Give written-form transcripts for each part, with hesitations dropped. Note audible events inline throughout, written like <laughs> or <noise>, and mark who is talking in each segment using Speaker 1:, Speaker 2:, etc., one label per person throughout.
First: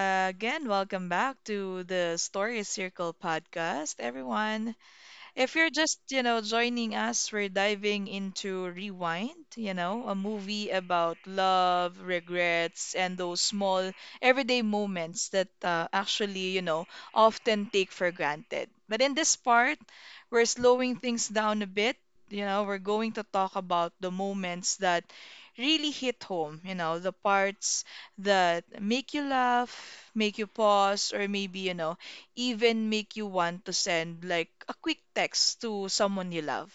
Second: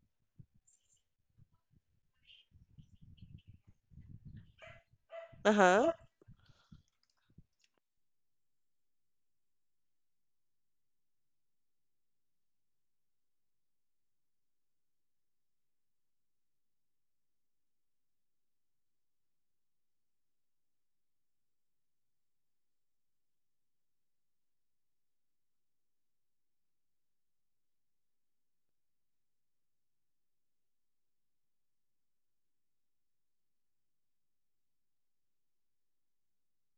Speaker 1: Again, welcome back to the Story Circle podcast, everyone. If you're
Speaker 2: Uh-huh.
Speaker 1: just, you know, joining us, we're diving into Rewind, you know, a movie about love, regrets, and those small everyday moments that actually, you know, often take for granted. But in this part, we're slowing things down a bit. You know, we're going to talk about the moments that really hit home, you know, the parts that make you laugh, make you pause, or maybe, you know, even make you want to send like a quick text to someone you love.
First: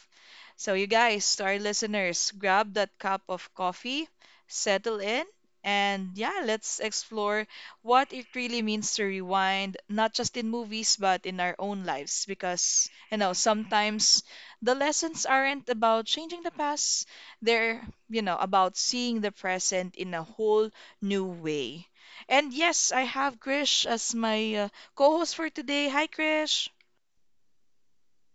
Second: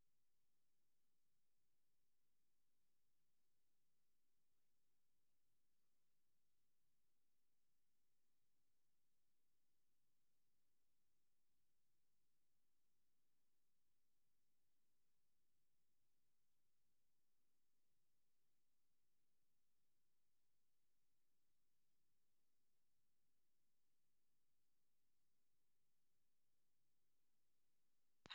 Speaker 1: So, you guys, to our listeners, grab that cup of coffee, settle in, and yeah, let's explore what it really means to rewind, not just in movies, but in our own lives. Because, you know, sometimes the lessons aren't about changing the past, they're, you know, about seeing the present in a whole new way. And yes, I have Grish as my co-host for today. Hi, Krish.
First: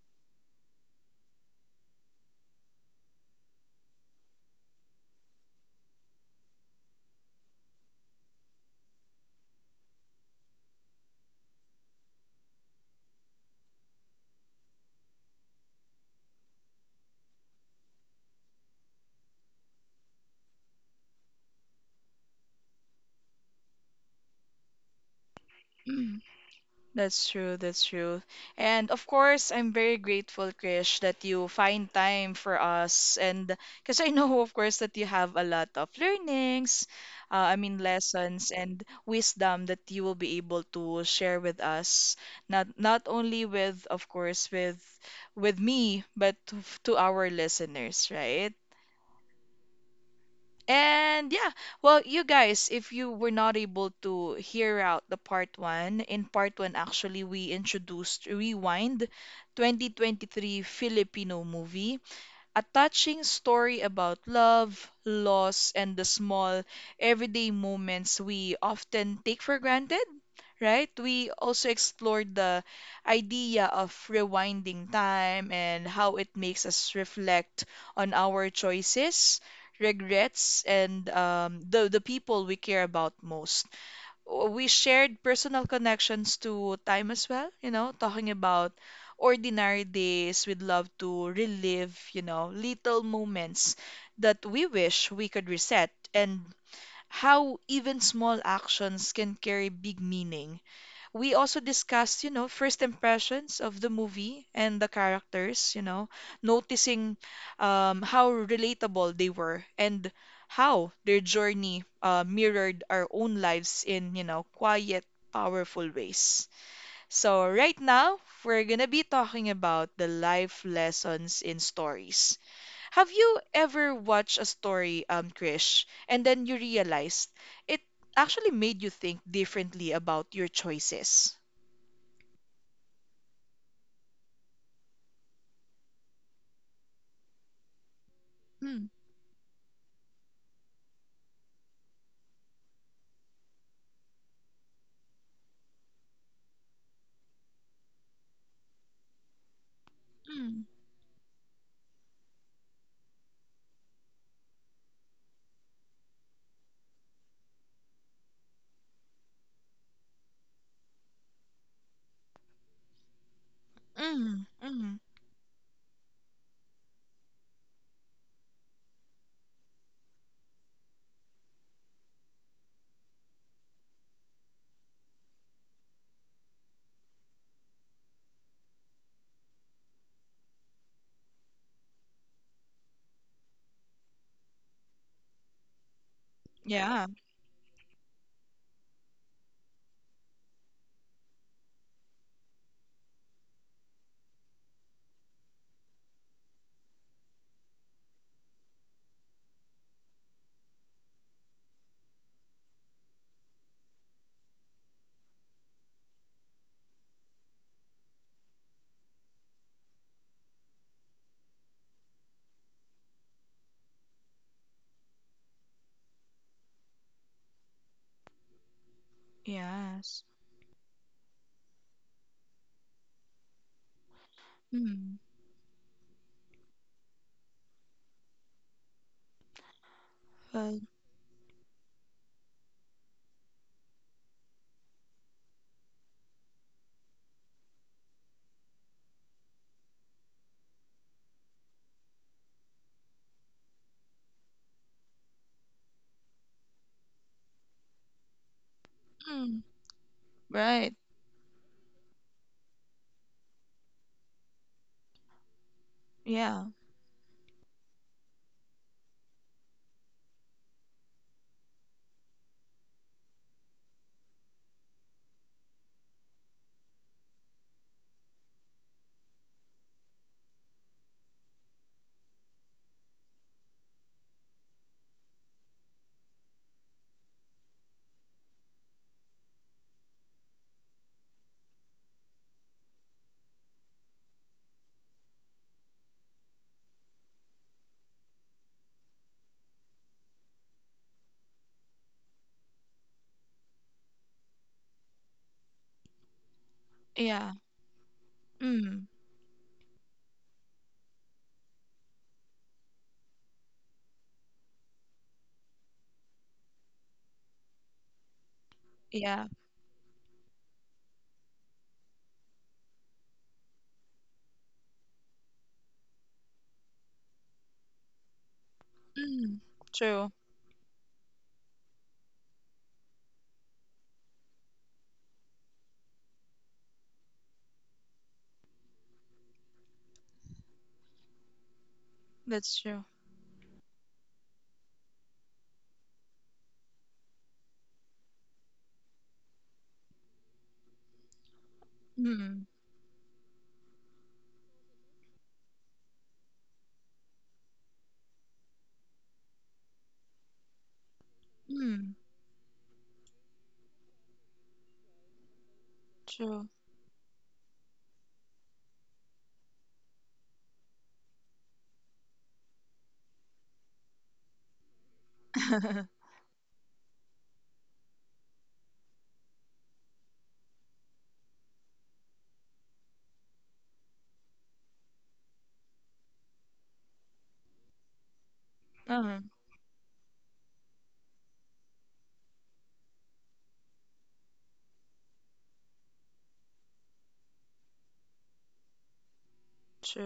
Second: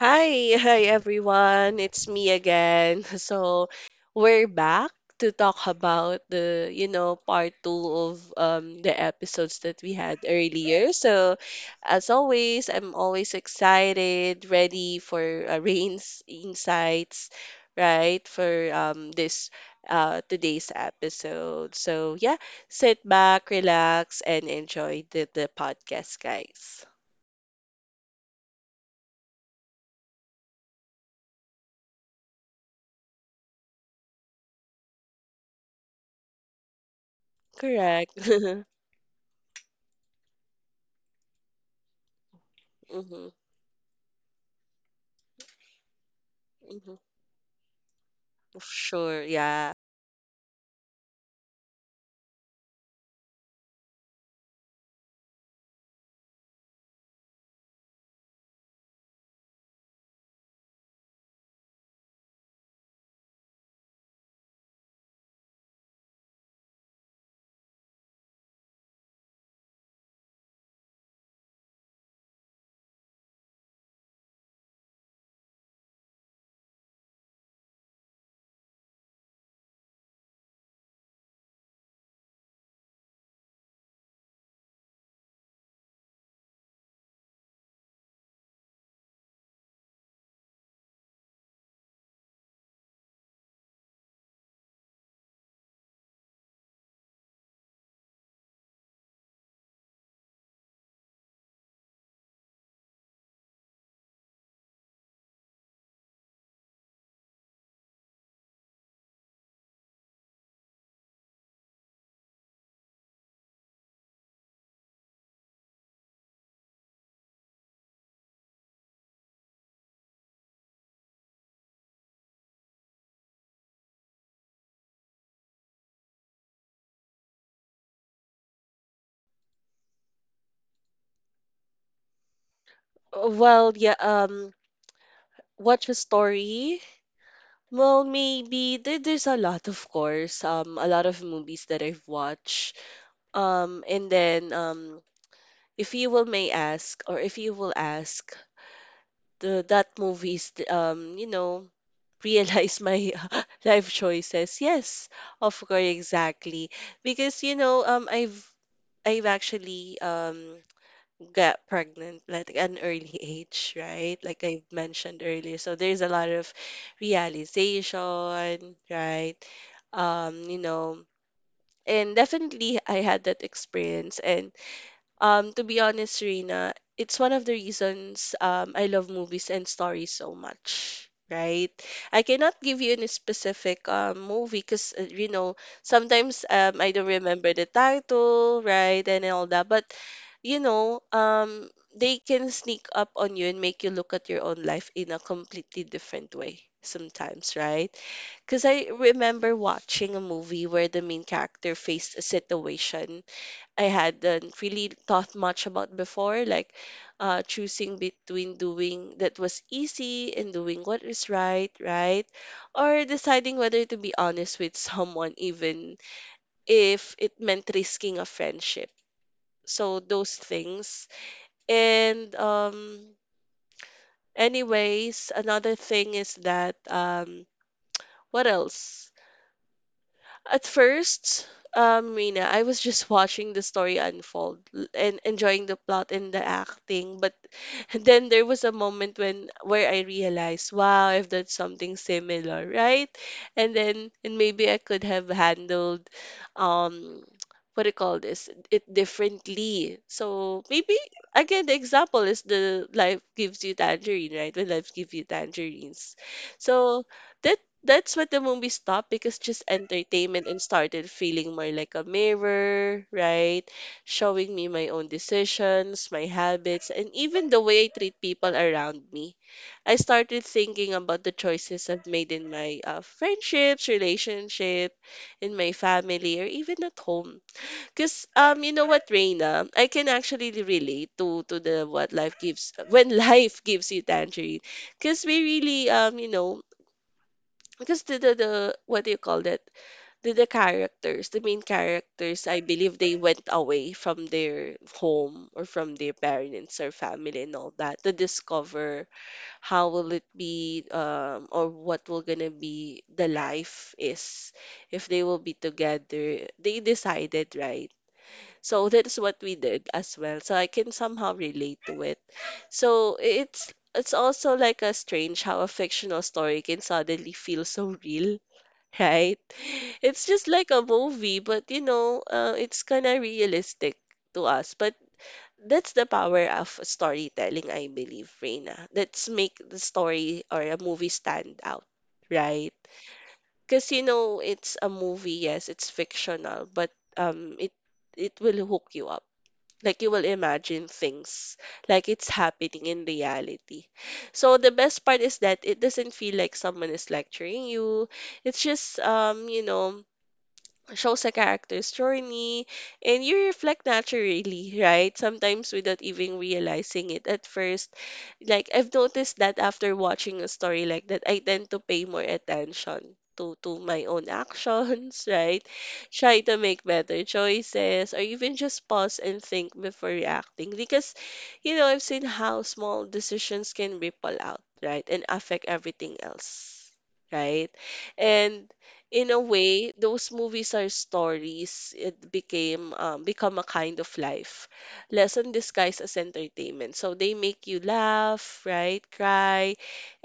Speaker 2: Hi, hi everyone. It's me again. <laughs> We're back to talk about part two of the episodes that we had earlier. So, as always, I'm always excited, ready for Rain's insights, right? For this today's episode. So, yeah, sit back, relax, and enjoy the podcast,
Speaker 1: Mm,
Speaker 2: guys.
Speaker 1: That's true, that's true. And of course, I'm very grateful, Krish, that you find time for us. And because I <laughs> know, of course, that you have a lot of
Speaker 2: Correct.
Speaker 1: lessons
Speaker 2: <laughs>
Speaker 1: and wisdom that you will be able to share with us. Not
Speaker 2: hmm
Speaker 1: only with, of course, with me, but to
Speaker 2: Mhm.
Speaker 1: our listeners, right?
Speaker 2: Sure, yeah.
Speaker 1: And yeah, well, you guys, if you were not able to hear out the part one, in part one, actually, we introduced Rewind 2023 Filipino movie, a touching story about love, loss, and the small everyday moments we often take for granted, right? We also explored the idea of rewinding time and how it makes us reflect on our choices, regrets, and the people we care about most. We shared personal connections to time as well, you know, talking about ordinary days we'd love to relive, you know, little moments that we wish we could reset, and how even small actions can carry big meaning. We also discussed, you know, first impressions of the movie and the characters, you know, noticing how relatable they were and how their journey mirrored our own lives in, you know, quiet, powerful ways. So, right now, we're gonna be talking about the life lessons in stories. Have you ever watched a story, Krish, and then you realized it actually made you think differently about your choices?
Speaker 2: Well, yeah, watch a story? Well, maybe
Speaker 1: Mm,
Speaker 2: there's a lot, of course. A lot of movies that I've watched. And then if you will may ask, or if you will ask, the that movies,
Speaker 1: mm,
Speaker 2: you know, realize my <laughs> life choices. Yes, of course, exactly. Because you know, I've actually get pregnant like at an early age, right? Like
Speaker 1: mm,
Speaker 2: I
Speaker 1: mm.
Speaker 2: mentioned earlier. So there's a lot of realization, right? You know, and definitely I had that experience and to be honest, Rina, it's one of the reasons I love movies and stories so much, right? I cannot give you any specific movie because, you know, sometimes I don't
Speaker 1: Yeah,
Speaker 2: remember the title, right, and all that. But, you know, they can sneak up on you and make you look at your own life in a completely different way sometimes, right? Because I remember watching a movie where the main character faced a situation I hadn't really thought much about before, like choosing between doing that was easy and doing what is right, right? Or deciding whether to be honest with someone, even if it meant risking a friendship. So,
Speaker 1: yes.
Speaker 2: those things. And, um,
Speaker 1: Mm.
Speaker 2: anyways, another thing is that, what else? At
Speaker 1: But,
Speaker 2: first, Rina, I was just watching the story unfold and enjoying the plot and the acting. But <laughs> then there was a moment when where I realized, wow, I've done something similar, right? And maybe I could have handled, um, <tsk> what do you call this? It
Speaker 1: mm,
Speaker 2: differently. So
Speaker 1: right.
Speaker 2: maybe again, the example is the life gives you tangerine, right? When life gives you tangerines,
Speaker 1: Yeah,
Speaker 2: so that that's what the movie stopped because just entertainment and started feeling more like a mirror, right? Showing me my own decisions, my habits, and even the way I treat people around me. I started thinking about the choices I've made in my friendships, relationship, in my family, or even at home. Because you know what, Reina, I can actually relate to the what life gives <laughs> when life gives you tangerine. Because we really you know because the what do you call that? The characters, the main characters, I believe they went away from their home or from their parents or family
Speaker 1: yeah.
Speaker 2: and all that to
Speaker 1: Mm,
Speaker 2: discover how will it be or what will gonna be the life is if they will be together. They decided, right? So that's what
Speaker 1: yeah.
Speaker 2: we did as well. So I can somehow relate to it. So it's also like a strange how a fictional story can suddenly feel so real, right?
Speaker 1: Mm.
Speaker 2: <laughs> It's
Speaker 1: True.
Speaker 2: just like a movie, but you know, it's kind of realistic to us. But that's the power of storytelling, I believe, Reina. That's make the story or a movie stand out, right?
Speaker 1: That's true.
Speaker 2: Because you know, it's a movie, yes, it's fictional, but um, it it will hook you up. Like you will imagine things like it's
Speaker 1: Mm,
Speaker 2: happening in reality. So the best part is that it doesn't feel like someone is lecturing you. It's just you know, shows a character's
Speaker 1: mm.
Speaker 2: journey and you reflect naturally, right? Sometimes without even
Speaker 1: True.
Speaker 2: realizing it at first. Like I've noticed that after watching a story like that, I tend to pay more attention to my own actions, <laughs> right?
Speaker 1: <laughs>
Speaker 2: Try to make better choices or even just pause and think before reacting because you know, I've seen how small decisions can ripple out, right? And affect everything else, right? And in
Speaker 1: Uh,
Speaker 2: a way, those movies are stories. It became become a kind of life lesson disguised as entertainment. So they make you laugh, right, cry,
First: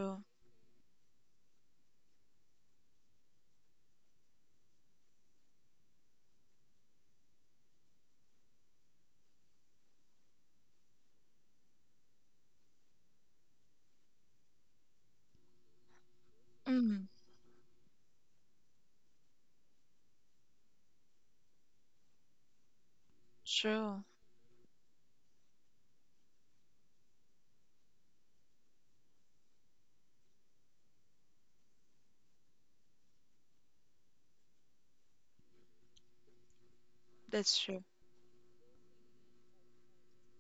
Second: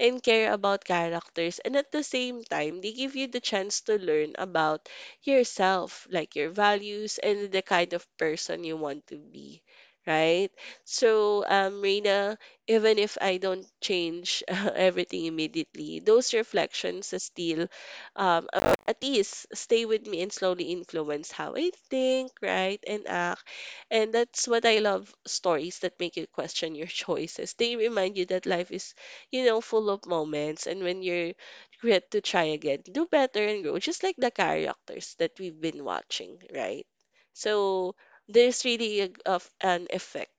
Speaker 2: and care about characters. And at the same time, they give you the chance to learn about yourself, like your values and the kind of person you want to be. Right? So, Reina, even if I don't change <laughs> everything immediately, those
Speaker 1: Mm,
Speaker 2: reflections still um, at least stay with me and slowly influence how I think, right, and act.
Speaker 1: true.
Speaker 2: And that's what I love stories that make you question your <laughs> choices. They remind you that life is, you know, full of moments. And when you're great to try again, do better and grow, just like the characters that we've been watching, right?
Speaker 1: That's true.
Speaker 2: So there's really a, of an effect,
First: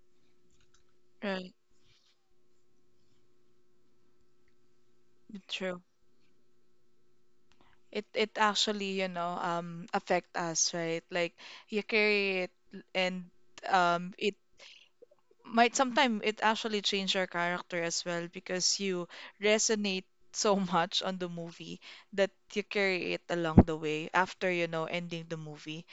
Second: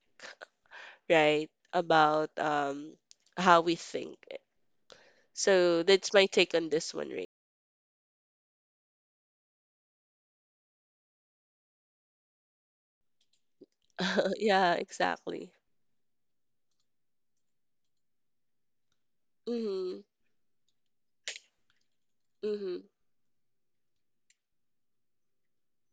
Speaker 2: right,
Speaker 1: Right.
Speaker 2: about how we think.
Speaker 1: True.
Speaker 2: So that's my take on this one, Ray.
Speaker 1: It actually, you know, affect us, right? Like you carry it, and it
Speaker 2: <laughs> Yeah, exactly.
Speaker 1: might sometimes it actually change your character as well because you
Speaker 2: Mm-hmm,
Speaker 1: resonate so <laughs> much on the movie that you
Speaker 2: mm-hmm,
Speaker 1: carry it along the way after, you know, ending the movie.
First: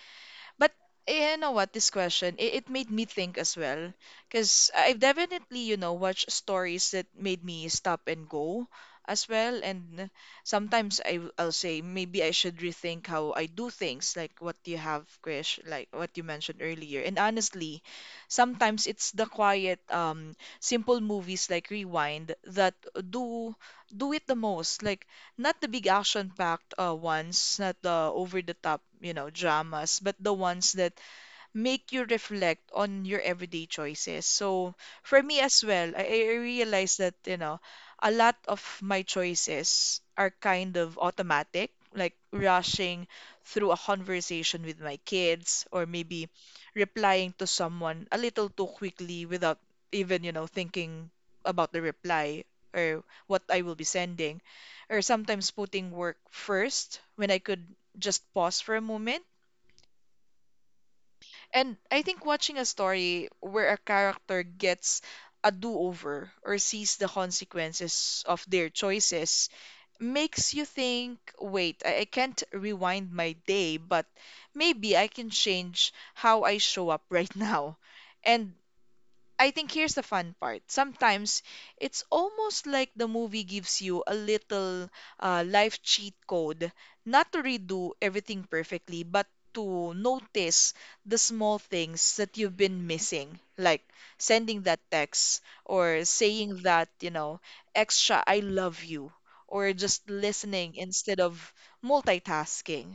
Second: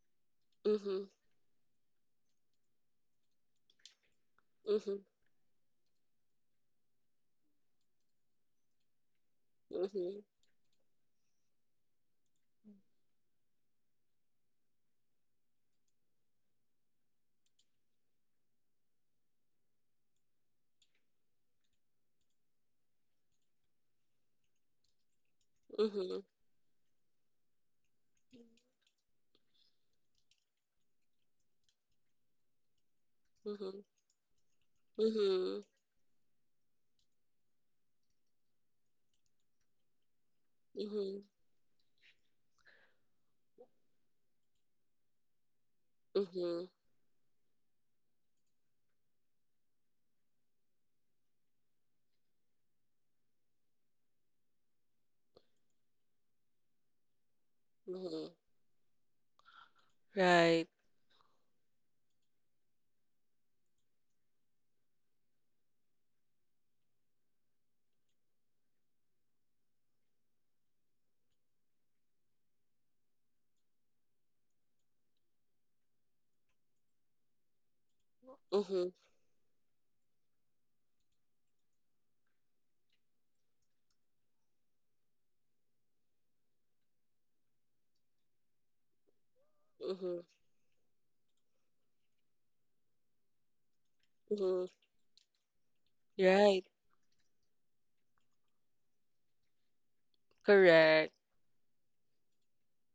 Speaker 1: But
Speaker 2: mm-hmm,
Speaker 1: you know what? This question, it made me think as well. Because
Speaker 2: mm-hmm,
Speaker 1: I've definitely, you know, watched stories that made me stop and go as well. And
Speaker 2: mm-hmm,
Speaker 1: sometimes I'll say maybe I should rethink how I do things, like what you have, Krish, like what you mentioned earlier. And honestly, sometimes it's the quiet, simple movies like Rewind that do do it the most. Like not the big
Speaker 2: mm-hmm.
Speaker 1: action-packed ones, not the over-the-top, you know, dramas, but the ones that make you reflect on your everyday
Speaker 2: Mm-hmm.
Speaker 1: choices. So for me
Speaker 2: Mhm.
Speaker 1: as well, I realized that, you know, a lot of my choices are kind of
Speaker 2: Mhm.
Speaker 1: automatic, like rushing through a conversation with my kids, or maybe
Speaker 2: Mhm.
Speaker 1: replying to someone a little too quickly without even, you know, thinking about the reply or what I will be sending, or sometimes putting work first when I could just
Speaker 2: Mhm.
Speaker 1: pause for a moment.
Speaker 2: Right.
Speaker 1: And I think watching a story where a character gets a do-over or sees the consequences of their choices makes you think, wait, I can't rewind my day, but maybe I can change how I show up <laughs> right now. And
Speaker 2: Mhm.
Speaker 1: I think here's the fun part. Sometimes it's almost like the movie gives you a little life cheat code, not to redo everything perfectly, but to
Speaker 2: Mhm.
Speaker 1: notice the small things that you've been missing, like sending
Speaker 2: Mhm.
Speaker 1: that text or saying
Speaker 2: Right.
Speaker 1: that, you know, extra I love you, or just listening
Speaker 2: Correct.
Speaker 1: instead of multitasking.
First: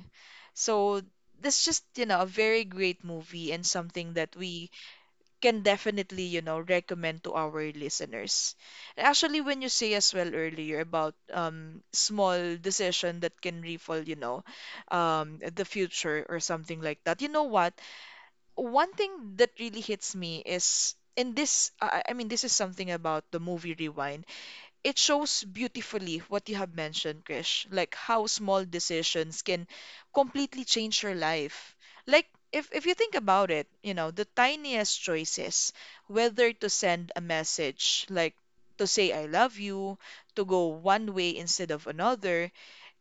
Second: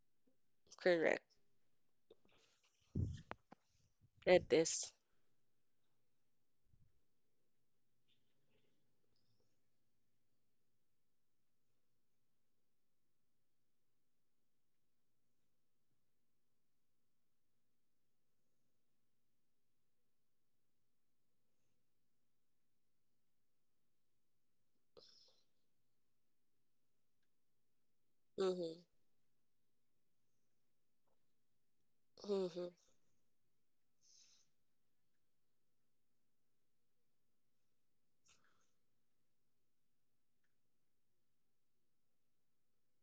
Speaker 1: So,
Speaker 2: Correct.
Speaker 1: this just, you know, a very great movie and something that
Speaker 2: It
Speaker 1: we
Speaker 2: is.
Speaker 1: can definitely, you know, recommend to our listeners. And actually, when you say as well earlier about small decision that can ripple, you know, the future or something like that. You know what? One thing that really hits me is in this I mean, this is something about the movie Rewind. It shows beautifully what you have mentioned, Krish, like how small
Speaker 2: Mhm.
Speaker 1: decisions can completely change your life. Like
Speaker 2: Mhm.
Speaker 1: if you think about it, you know, the tiniest choices, whether to send a message, like to say I love you, to go one way instead of another,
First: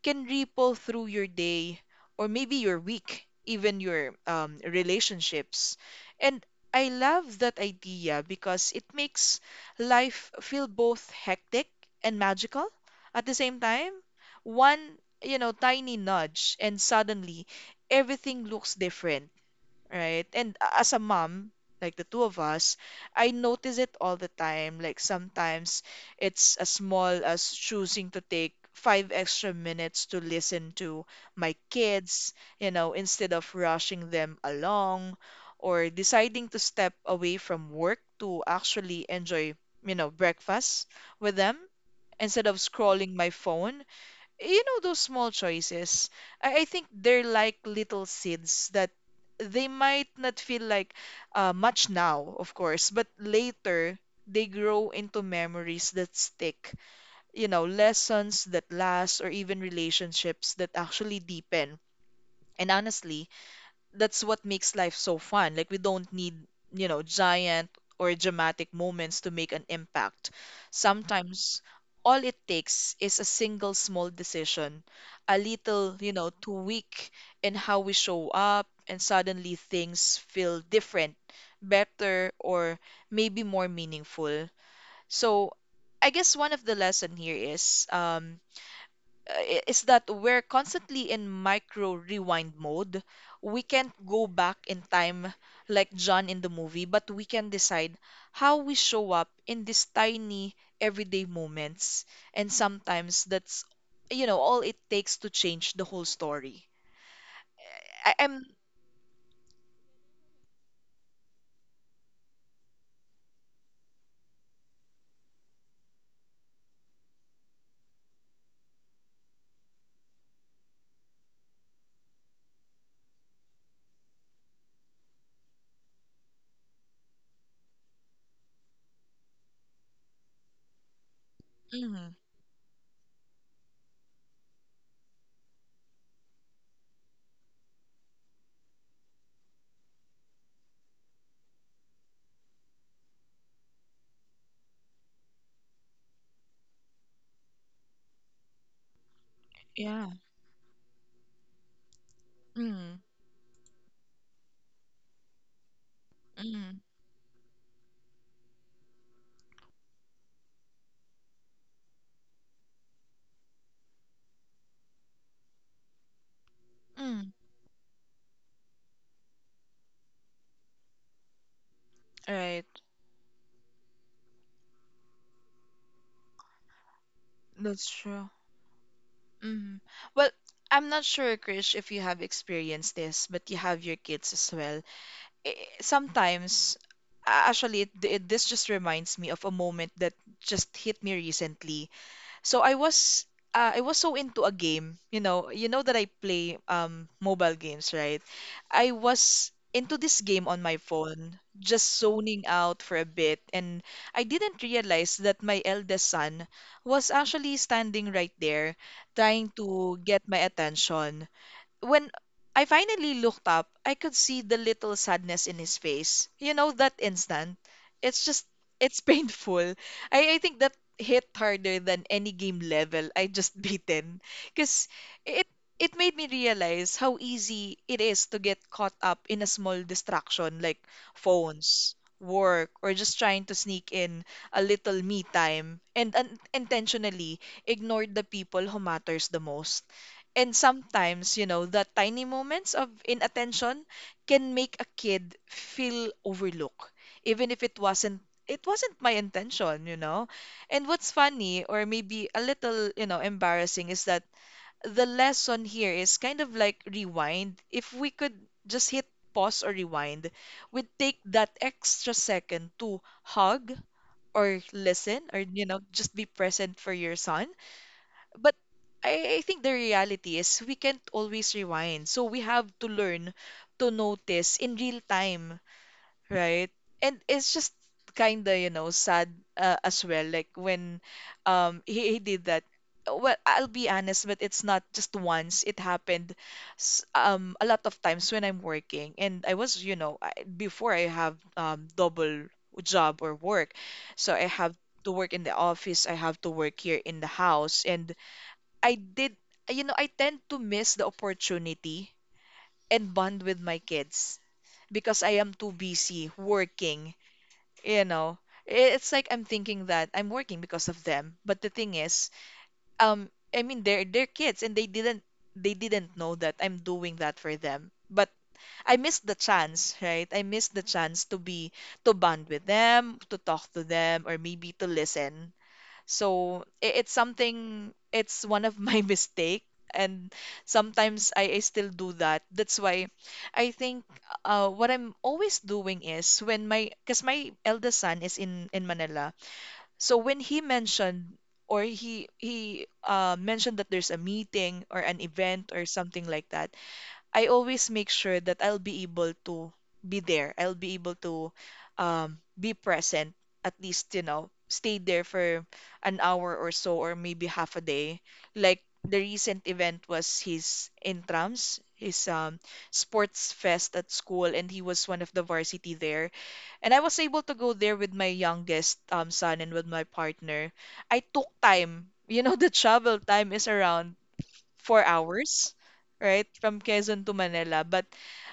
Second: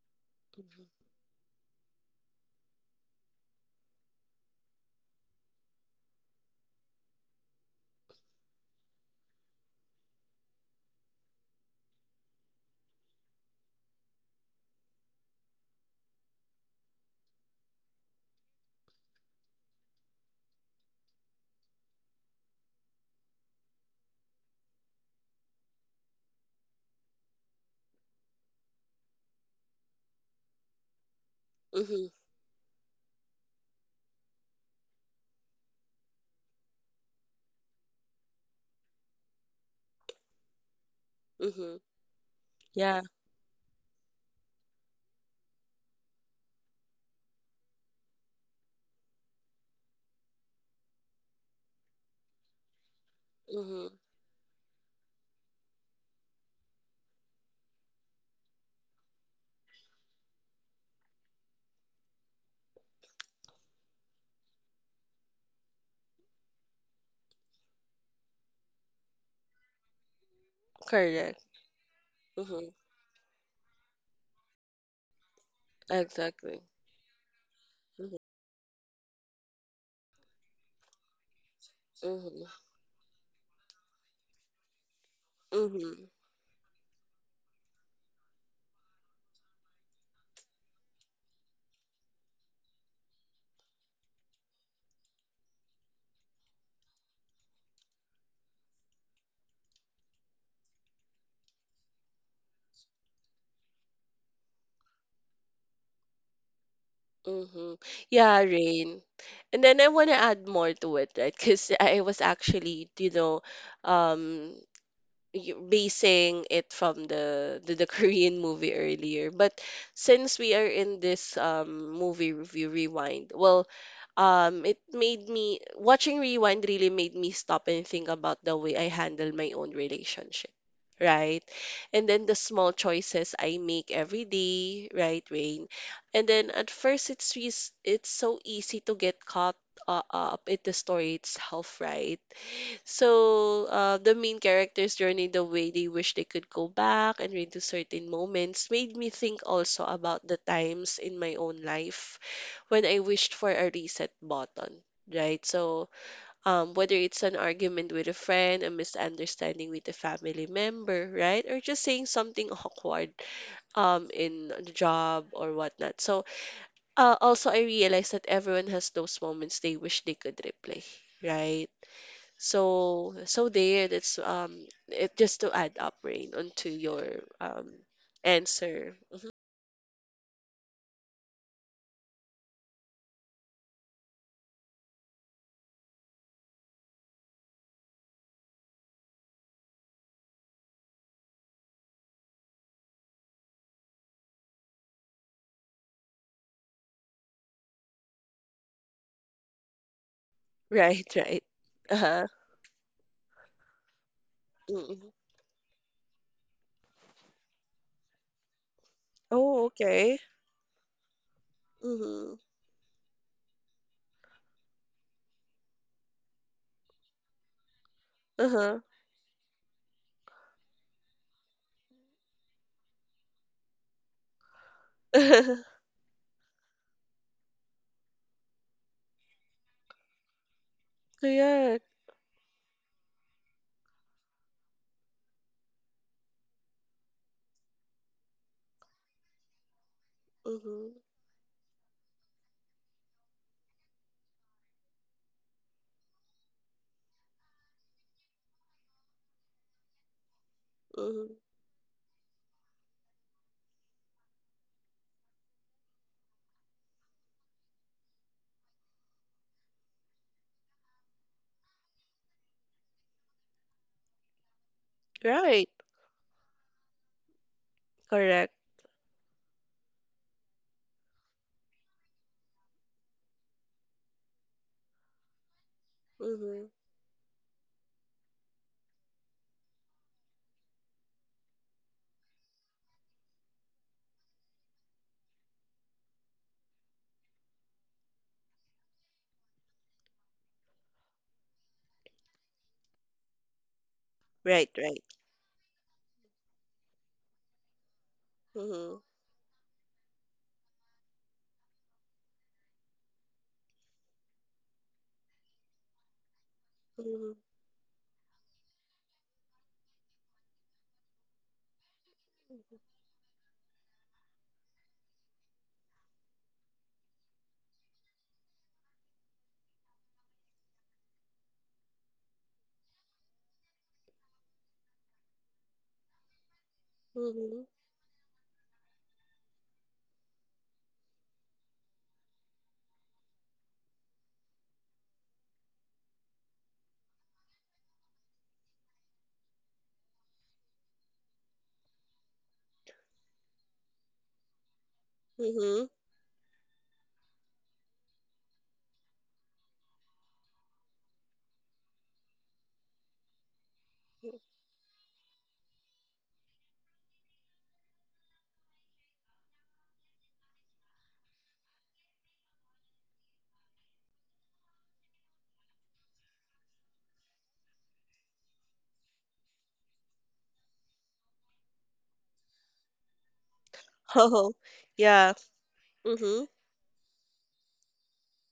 Speaker 1: can ripple
Speaker 2: Mhm.
Speaker 1: through your day or maybe your week, even your relationships. And I love that idea because it makes life feel both hectic and magical at the same time. One, you know, tiny nudge, and suddenly everything looks different, right? And as a mom, like the two of us, I notice it all the time. Like sometimes it's as small as choosing to take 5 extra minutes to listen to my
Speaker 2: Mhm.
Speaker 1: kids, you know, instead of rushing them along, or deciding to step away from work to actually enjoy, you know, breakfast with them
Speaker 2: Mhm.
Speaker 1: instead of
Speaker 2: Yeah.
Speaker 1: scrolling my phone. You know, those small choices, I think they're like little seeds. That they might not feel like much now, of course, but
Speaker 2: Mhm.
Speaker 1: later they grow into memories that stick, you know, lessons that last, or even relationships that actually deepen. And honestly, that's what makes life so fun. Like we don't need, you know, giant or dramatic moments to make an impact.
Speaker 2: Correct.
Speaker 1: Sometimes all it
Speaker 2: Mhm.
Speaker 1: takes is a single small decision, a little, you know,
Speaker 2: Exactly.
Speaker 1: tweak in how we
Speaker 2: Mhm.
Speaker 1: show up, and suddenly things feel different, better,
Speaker 2: Mhm.
Speaker 1: or maybe more meaningful. So
Speaker 2: Mhm.
Speaker 1: I guess one of the lesson here is is that we're constantly in micro rewind mode. We can't go back in time like John in the movie, but we can decide how we show up in these tiny everyday moments. And sometimes that's, you know, all it takes to change the whole story.
Speaker 2: Mhm.
Speaker 1: I-
Speaker 2: Yeah,
Speaker 1: I'm,
Speaker 2: Rain. And then I want to add more to it, right? Because I was actually, you know, um, basing it from the <laughs> Korean movie earlier. But since we are in this movie review rewind, well, it made me watching rewind really made me stop and think about the way I handle my own relationship. Right. And
Speaker 1: mm,
Speaker 2: then the small choices I make every day, right, Rain? And then at first it's so easy to get caught up in the story itself, right? So, the main characters' journey, the way they wish they could go back and redo certain moments, made me think also
Speaker 1: yeah,
Speaker 2: about the times in my own life when
Speaker 1: mm,
Speaker 2: I wished for a reset button, right? So,
Speaker 1: mm,
Speaker 2: whether it's an argument with a friend, a misunderstanding with a family member, right? Or just saying something awkward, in the job or whatnot. So,
Speaker 1: mm,
Speaker 2: also I realized that everyone has those moments they wish they could replay, right?
Speaker 1: right.
Speaker 2: So that's it just to add up rain onto your
Speaker 1: That's true.
Speaker 2: answer. <laughs>
Speaker 1: Mm. Well, I'm not sure, Krish, if you have experienced this, but you have your kids as well. Sometimes actually it, it, this just reminds me of a moment that just hit me recently. So I was so into a game. You know, you know that I play mobile games, right? I was into this game on my
Speaker 2: Right,
Speaker 1: phone,
Speaker 2: right.
Speaker 1: just
Speaker 2: Uh-huh.
Speaker 1: zoning out for a bit, and I didn't
Speaker 2: Mm-hmm.
Speaker 1: realize that my eldest son was actually standing right there trying
Speaker 2: Oh,
Speaker 1: to
Speaker 2: okay.
Speaker 1: get my attention. When
Speaker 2: Mm-hmm.
Speaker 1: I finally looked up, I could see the little sadness in his face. You know, that instant. It's just,
Speaker 2: Uh-huh.
Speaker 1: it's <laughs> painful. I think that hit harder than any game level I just <laughs> beaten. Because it,
Speaker 2: <laughs>
Speaker 1: it made me realize how easy it is to get caught up in a small distraction, like
Speaker 2: Correct.
Speaker 1: phones, work, or just trying to sneak in a little me time, and un- intentionally ignore the people who matters the most. And
Speaker 2: Mm-hmm.
Speaker 1: sometimes, you know, the tiny moments of inattention can make a kid feel overlooked, even if it wasn't it wasn't my intention, you know. And what's
Speaker 2: Mm-hmm.
Speaker 1: funny, or maybe a little, you know, embarrassing, is that the lesson here is kind of like rewind. If we could just hit pause or rewind, we'd take that extra second to hug or listen or, you
Speaker 2: Right.
Speaker 1: know, just be present for your son.
Speaker 2: Correct.
Speaker 1: But I think the reality is we can't always rewind. So we have to learn to notice in real time,
Speaker 2: Mm-hmm.
Speaker 1: right? And it's just kind of, you know, sad as well. Like when he did that. Well, I'll be honest, but it's not just once. It happened a lot of times when I'm working. And I was, you know, I, before I have double job or work, so I
Speaker 2: Right,
Speaker 1: have
Speaker 2: right.
Speaker 1: to work in the office, I have to work here in the house, and I
Speaker 2: Mm-hmm.
Speaker 1: did, you know, I tend to miss the opportunity and bond with my kids because I am too busy working,
Speaker 2: Mm-hmm.
Speaker 1: you know. I- it's like I'm thinking that I'm working because of them, but the thing is, they're kids and they didn't know that I'm doing that for them. But I missed the chance, right? I missed the chance to be to bond with them, to talk to them, or maybe to listen it's
Speaker 2: Mm-hmm.
Speaker 1: something, it's one of my <laughs> mistake. And sometimes I still do that. That's why I think what I'm always doing is when my, because my eldest son is in Manila. So when he mentioned or he mentioned that there's a meeting or an event or
Speaker 2: Mm-hmm. <laughs>
Speaker 1: something like that, I always make sure that I'll be able to be there. I'll be able to be present, at least, you know, stay there for an hour or so, or maybe half a day. Like the recent event was his intrams, his sports fest at school, and he was one of the varsity there. And I was able to go there with my youngest son and with my partner. I took time. You know, <laughs> the travel time is around
Speaker 2: Oh,
Speaker 1: four
Speaker 2: yeah.
Speaker 1: hours,
Speaker 2: Mm-hmm.
Speaker 1: right, from Quezon to Manila. But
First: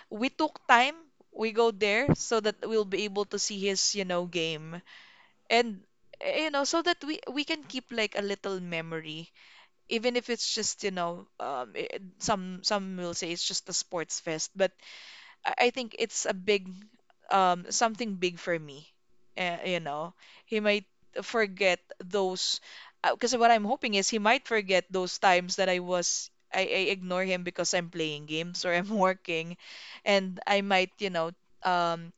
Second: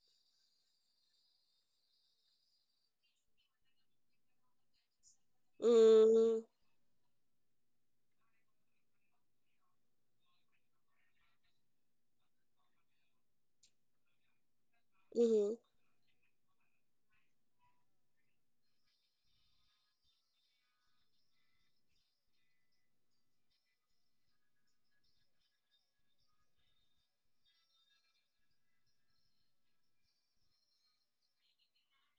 Speaker 1: we took time. We go there so that we'll be able to see his, you know, game. And
Speaker 2: Mm-hmm.
Speaker 1: you know, so that we can keep like a little memory, even if it's just, you know, some will say it's just a sports fest, but
Speaker 2: Mm-hmm.
Speaker 1: I think it's a big something big for me. You know, he might forget those because what I'm hoping is he might forget those times that I ignore him because I'm playing games or <laughs> I'm working, and I might, you know, um,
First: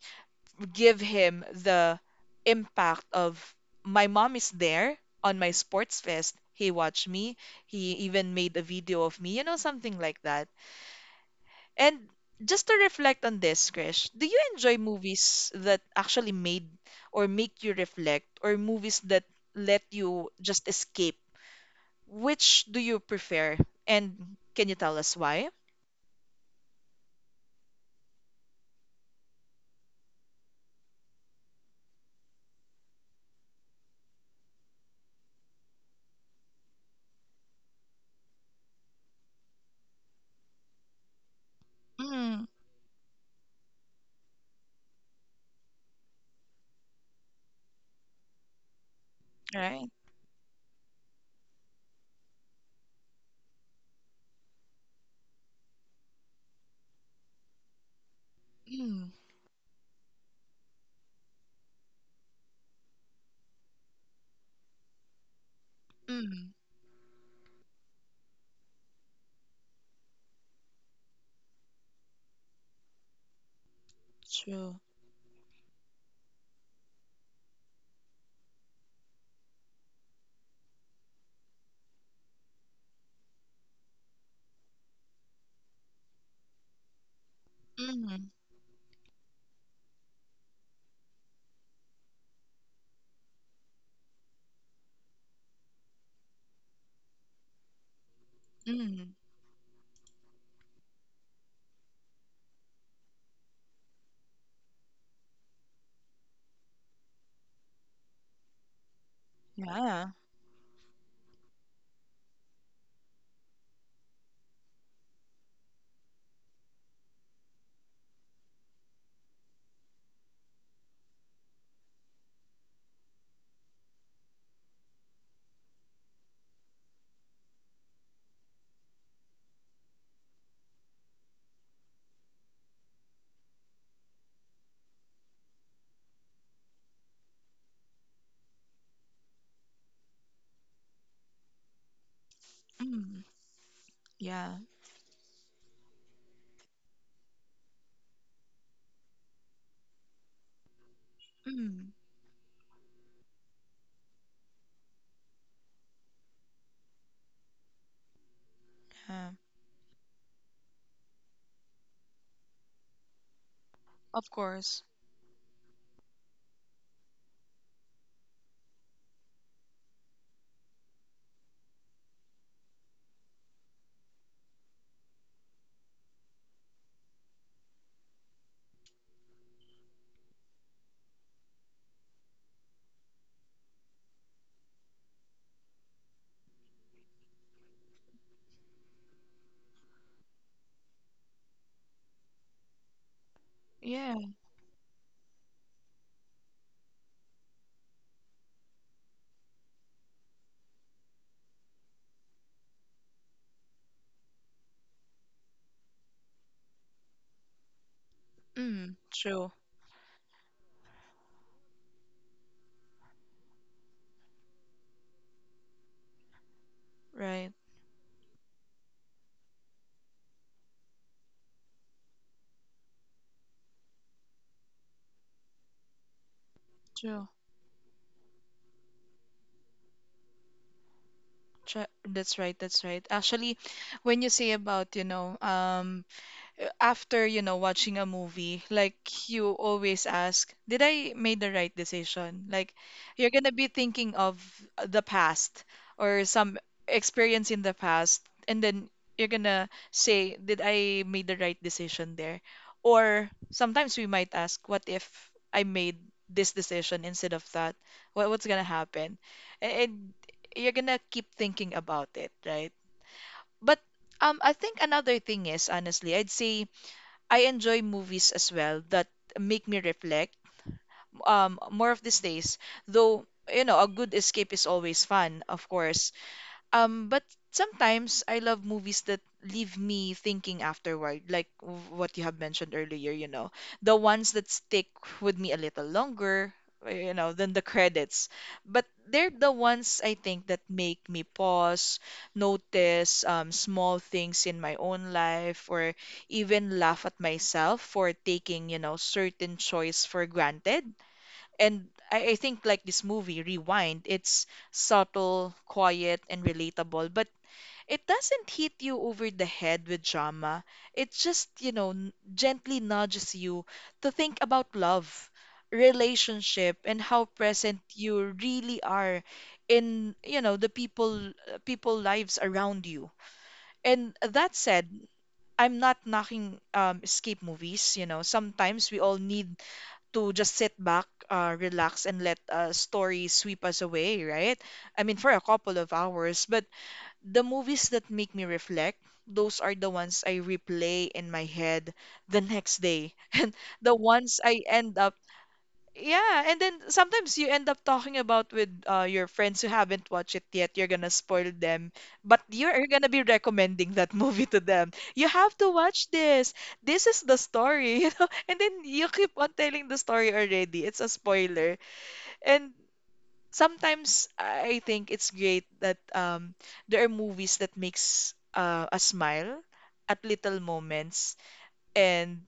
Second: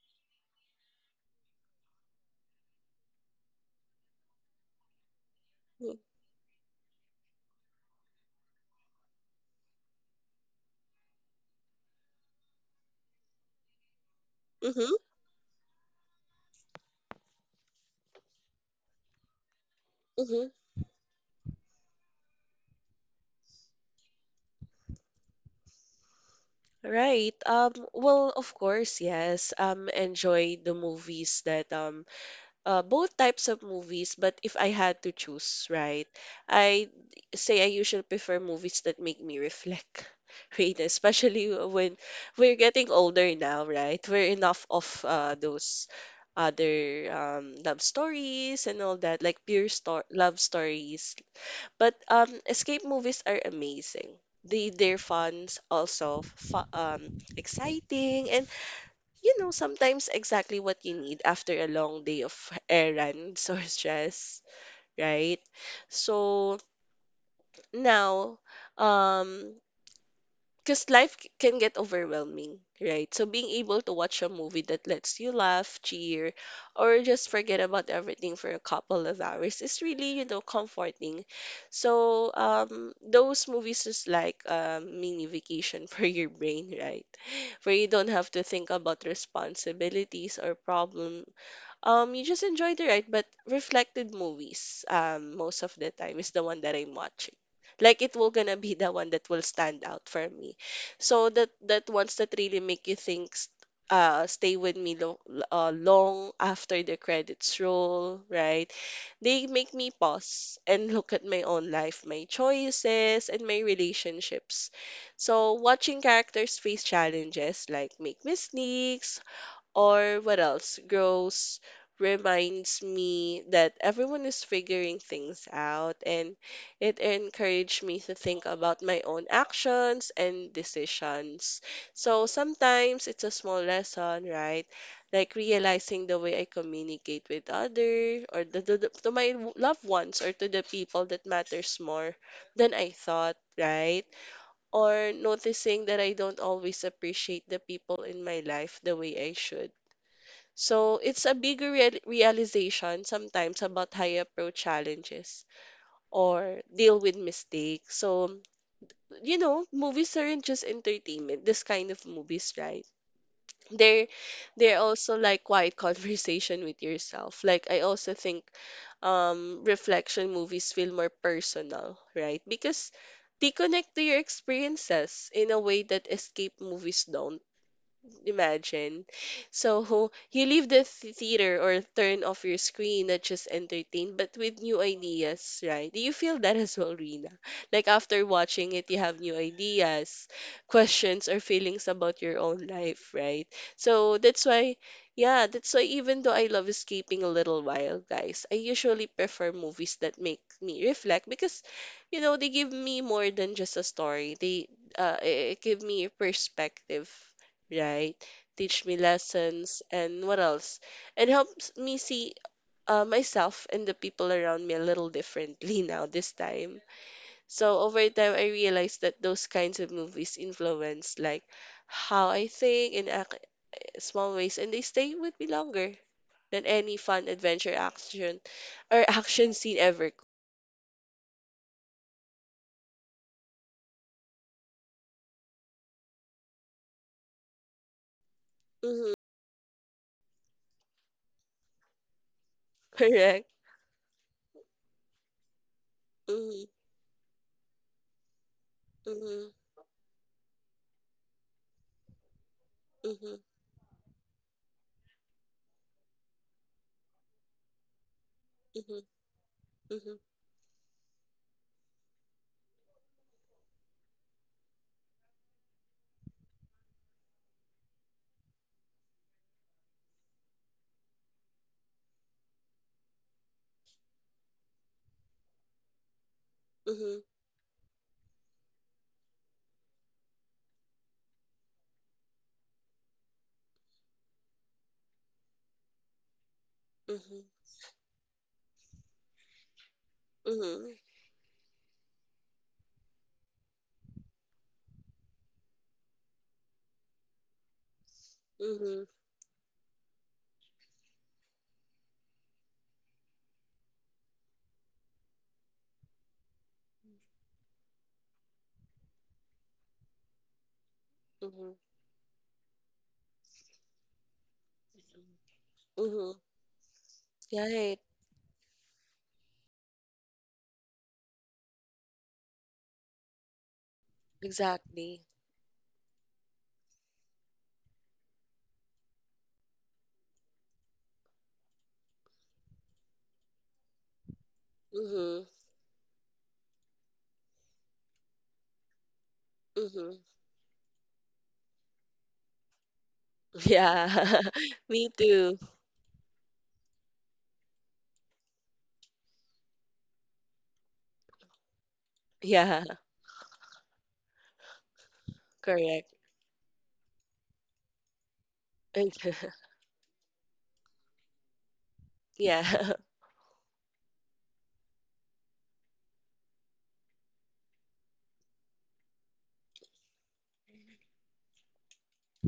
Speaker 1: give him the impact of my mom is there on my sports fest. He watched me. He even made a video of me, you know, something like that. And just to reflect on this, Krish, do you enjoy
Speaker 2: Mm-hmm.
Speaker 1: movies that actually made or make you reflect, or movies that let you just escape? Which do you prefer? And can you tell us why?
Speaker 2: Right. Well, of course, yes. Enjoy the movies that both types of movies. But if I had to choose, right, I say I usually prefer movies that make me reflect. <laughs> Right, especially when
Speaker 1: Mm,
Speaker 2: we're getting older now, right? We're enough of those other love stories and all that, like pure
Speaker 1: right.
Speaker 2: sto love stories but escape movies are amazing. They're fun, also exciting, and
Speaker 1: Mm,
Speaker 2: you know sometimes exactly what you need after a long day of errands <laughs> or stress, right?
Speaker 1: mm,
Speaker 2: So now, um, because can get overwhelming, right? So being able to watch a movie
Speaker 1: true.
Speaker 2: that lets you laugh, cheer, or just forget about everything for a couple of hours is really, you know, comforting. So those movies is like a mini vacation <laughs> for your brain, right? Where you don't
Speaker 1: Mm,
Speaker 2: have to think about responsibilities or problem you just enjoy the ride, but reflected movies, most of the time is the one that I'm watching. Like it will gonna be the one
Speaker 1: mm,
Speaker 2: that will stand out for me. So that ones that really make you think, stay with me long after the credits roll, right? They make me
Speaker 1: yeah.
Speaker 2: pause and look at my own life, my choices, and my relationships. So watching characters face challenges like make mistakes, or what else? Gross reminds me that everyone is figuring things out and it encouraged me to think about my own actions and decisions. So sometimes it's a small lesson, right? Like realizing the way I communicate with other or to my loved ones or to the people that matters more than I
Speaker 1: Mm,
Speaker 2: thought, right?
Speaker 1: yeah.
Speaker 2: Or noticing that I don't always appreciate the people in my life the way I should. So it's a bigger
Speaker 1: Mm,
Speaker 2: realization sometimes about how you approach challenges or deal with mistakes. So,
Speaker 1: yeah.
Speaker 2: you know, movies aren't just entertainment, this kind of movies, right? They're
Speaker 1: Of
Speaker 2: they're
Speaker 1: course.
Speaker 2: also like quiet <laughs> conversation with yourself. Like I also think reflection movies feel more personal, right? Because they connect to your experiences in a way that escape movies don't imagine. So you leave the theater or turn off your screen, not just entertained, but with new ideas, right? Do you feel that as well, Rina? Like after watching it, you have new ideas, questions, or feelings about your own life, right? So
Speaker 1: Yeah.
Speaker 2: that's why, yeah, that's why even though I love escaping a little while, guys, I usually prefer movies that make me reflect because, they give me more than just a story. They it give me perspective, right? Teach
Speaker 1: Mm,
Speaker 2: me
Speaker 1: true.
Speaker 2: lessons and what else? And helps me see myself and the people around me a little differently <laughs> now this time.
Speaker 1: Right.
Speaker 2: So over time, I realized that those kinds of movies influence like how I think and act in small ways, and they stay with me longer than any
Speaker 1: True.
Speaker 2: fun adventure action or <laughs> action scene ever.
Speaker 1: That's right, that's right. Actually, when you say about, you know, after, you know, watching a movie, like
Speaker 2: Mm-hmm.
Speaker 1: you always ask, did I made the right decision? Like
Speaker 2: <laughs>
Speaker 1: you're
Speaker 2: Correct.
Speaker 1: gonna be thinking of the past or some
Speaker 2: Mm-hmm.
Speaker 1: experience in the past, and then you're
Speaker 2: Mm-hmm.
Speaker 1: gonna say, did I made the right decision there? Or
Speaker 2: Mm-hmm.
Speaker 1: sometimes we might ask, what if I made this decision instead of that? What's gonna
Speaker 2: Mm-hmm.
Speaker 1: happen? And
Speaker 2: Mm-hmm.
Speaker 1: you're gonna keep thinking about it, right? But I think another thing is honestly, I'd say I enjoy movies as well that make me reflect more of these days. Though, you know, a good escape is always fun, of course.
Speaker 2: Mm-hmm.
Speaker 1: But sometimes I love movies that leave me thinking afterward, like what you have mentioned earlier, you know, the ones that stick with me a little longer, you know,
Speaker 2: Mm-hmm.
Speaker 1: than the credits. But they're the ones I think that make me pause, notice small things in my own life, or even laugh at myself for taking, you know,
Speaker 2: Mm-hmm.
Speaker 1: certain choice for granted. And I think like this movie, Rewind, it's subtle, quiet, and relatable, but it doesn't hit you over the head with drama. It just,
Speaker 2: Mm-hmm.
Speaker 1: you know, gently nudges you to think about love,
Speaker 2: Mm-hmm. Mhm.
Speaker 1: relationship, and how present
Speaker 2: Right.
Speaker 1: you really are in, you know, the people lives around you. And that said,
Speaker 2: Exactly.
Speaker 1: I'm not knocking escape movies. You know, sometimes we all need to just sit back, relax, and let a story sweep us away, right? I mean, for a
Speaker 2: Mhm.
Speaker 1: couple of hours. But the movies that make me reflect, those are the
Speaker 2: Mhm.
Speaker 1: ones I replay in my head the next day. <laughs> And the
Speaker 2: Yeah.
Speaker 1: ones I
Speaker 2: <laughs>
Speaker 1: end
Speaker 2: Me
Speaker 1: up
Speaker 2: too.
Speaker 1: yeah, and then sometimes you end up talking about with your friends who haven't watched it yet. You're gonna spoil them, but
Speaker 2: Yeah.
Speaker 1: you're gonna be recommending that <laughs> movie to them. You have to watch
Speaker 2: Correct.
Speaker 1: this. This is the story, <laughs> you know. And then you keep on
Speaker 2: <laughs>
Speaker 1: telling the story already. It's a spoiler. And
Speaker 2: Yeah. <laughs>
Speaker 1: sometimes I think it's great that there are movies that makes a smile at little moments and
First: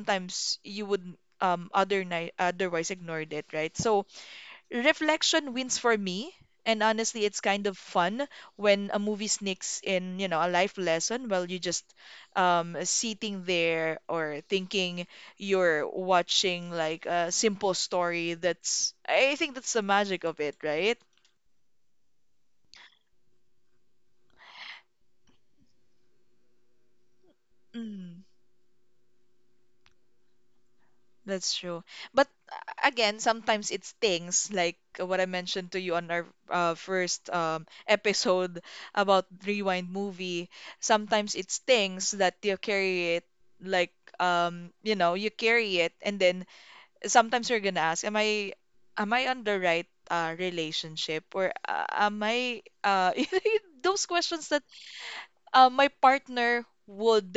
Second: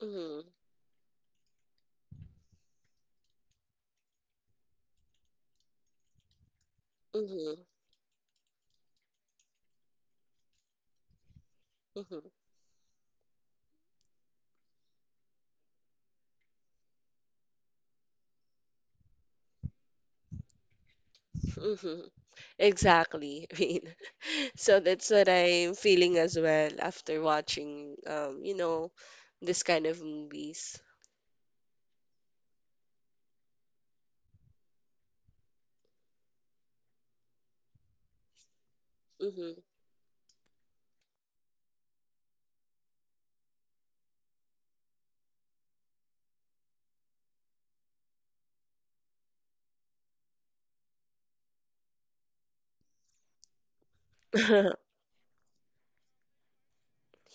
Speaker 2: Mhm.
Speaker 1: you would other otherwise ignored it, right? So reflection wins for me. And honestly, it's
Speaker 2: Mhm.
Speaker 1: kind of fun when a movie sneaks in, you know, a life lesson while you just
Speaker 2: Mhm.
Speaker 1: sitting there or thinking you're watching like a simple story. That's, I think that's the magic of it, right?
Speaker 2: Mhm. Exactly. <laughs> I mean, so that's what I'm feeling as well after watching, this kind of movies.
Speaker 1: That's true. But again, sometimes it's things like what I mentioned to you on our first <laughs> episode about
Speaker 2: Mhm.
Speaker 1: Rewind movie. Sometimes it's things that you carry it, like you know, you carry it, and then sometimes you're gonna ask, am I on the right relationship, or am I?" <laughs> Those questions that
Speaker 2: <laughs>
Speaker 1: my partner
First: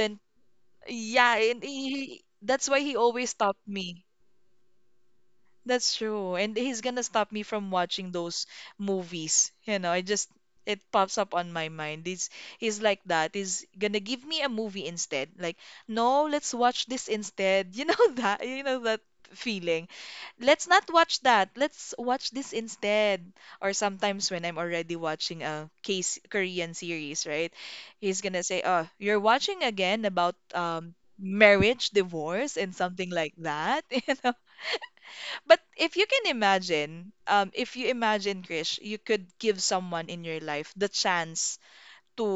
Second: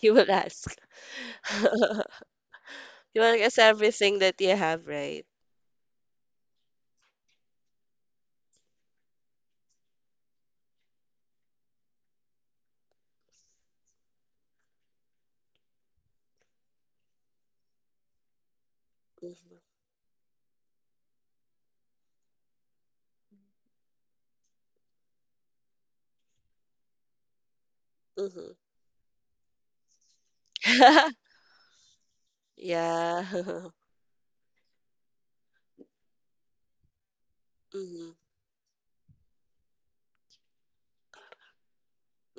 Speaker 2: You will ask.
Speaker 1: Yeah, and
Speaker 2: <laughs>
Speaker 1: he, that's why he
Speaker 2: You
Speaker 1: always
Speaker 2: will ask
Speaker 1: stopped me.
Speaker 2: everything that you have, right?
Speaker 1: That's true. And he's gonna stop me from watching those movies. You know, I just it pops up on my mind. He's like that. He's gonna give me a movie instead. Like, no, let's watch this instead. <laughs> You know that
Speaker 2: Mhm.
Speaker 1: feeling. Let's not watch that. Let's watch this instead. Or sometimes when I'm already watching a case Korean series, right? He's gonna
Speaker 2: Mhm.
Speaker 1: say, oh, you're watching again about
Speaker 2: <laughs>
Speaker 1: marriage, divorce, and something like
Speaker 2: Yeah.
Speaker 1: that. <laughs>
Speaker 2: <laughs>
Speaker 1: You know. But if you can imagine, if you
Speaker 2: Mm-hmm.
Speaker 1: imagine, Krish, you could give someone in your life the chance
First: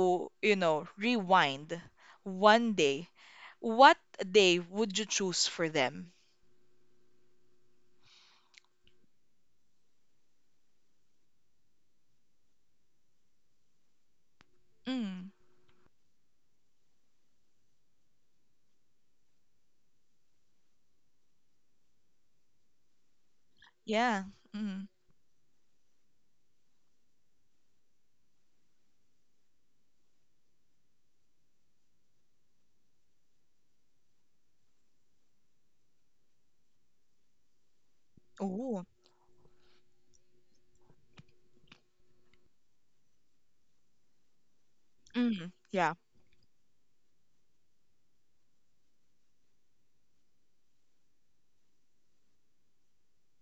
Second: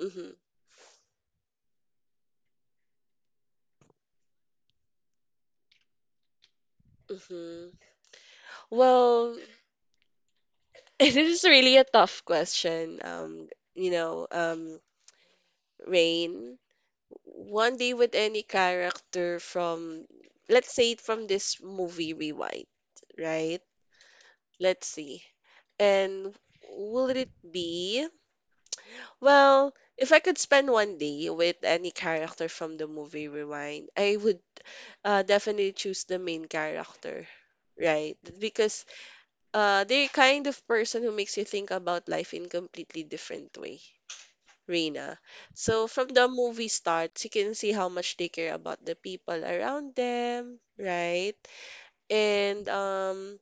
Speaker 2: Mm-hmm,
Speaker 1: you know, rewind one day, what day would you choose for them?
Speaker 2: mm-hmm. Well, <laughs> it is really a tough question. You know, um,
Speaker 1: Mm,
Speaker 2: Rain, one day with any character from, let's say, from this movie Rewind, right?
Speaker 1: yeah.
Speaker 2: Let's
Speaker 1: Mm.
Speaker 2: see. And will it be? Well, if I could spend one day with any character from the movie Rewind, I would definitely choose the main character, right? Because
Speaker 1: Oh.
Speaker 2: They're kind of person who makes you think about life in completely different way, Reina.
Speaker 1: Mm,
Speaker 2: So
Speaker 1: yeah.
Speaker 2: from the movie starts, you can see how much they care about the people around them, right? And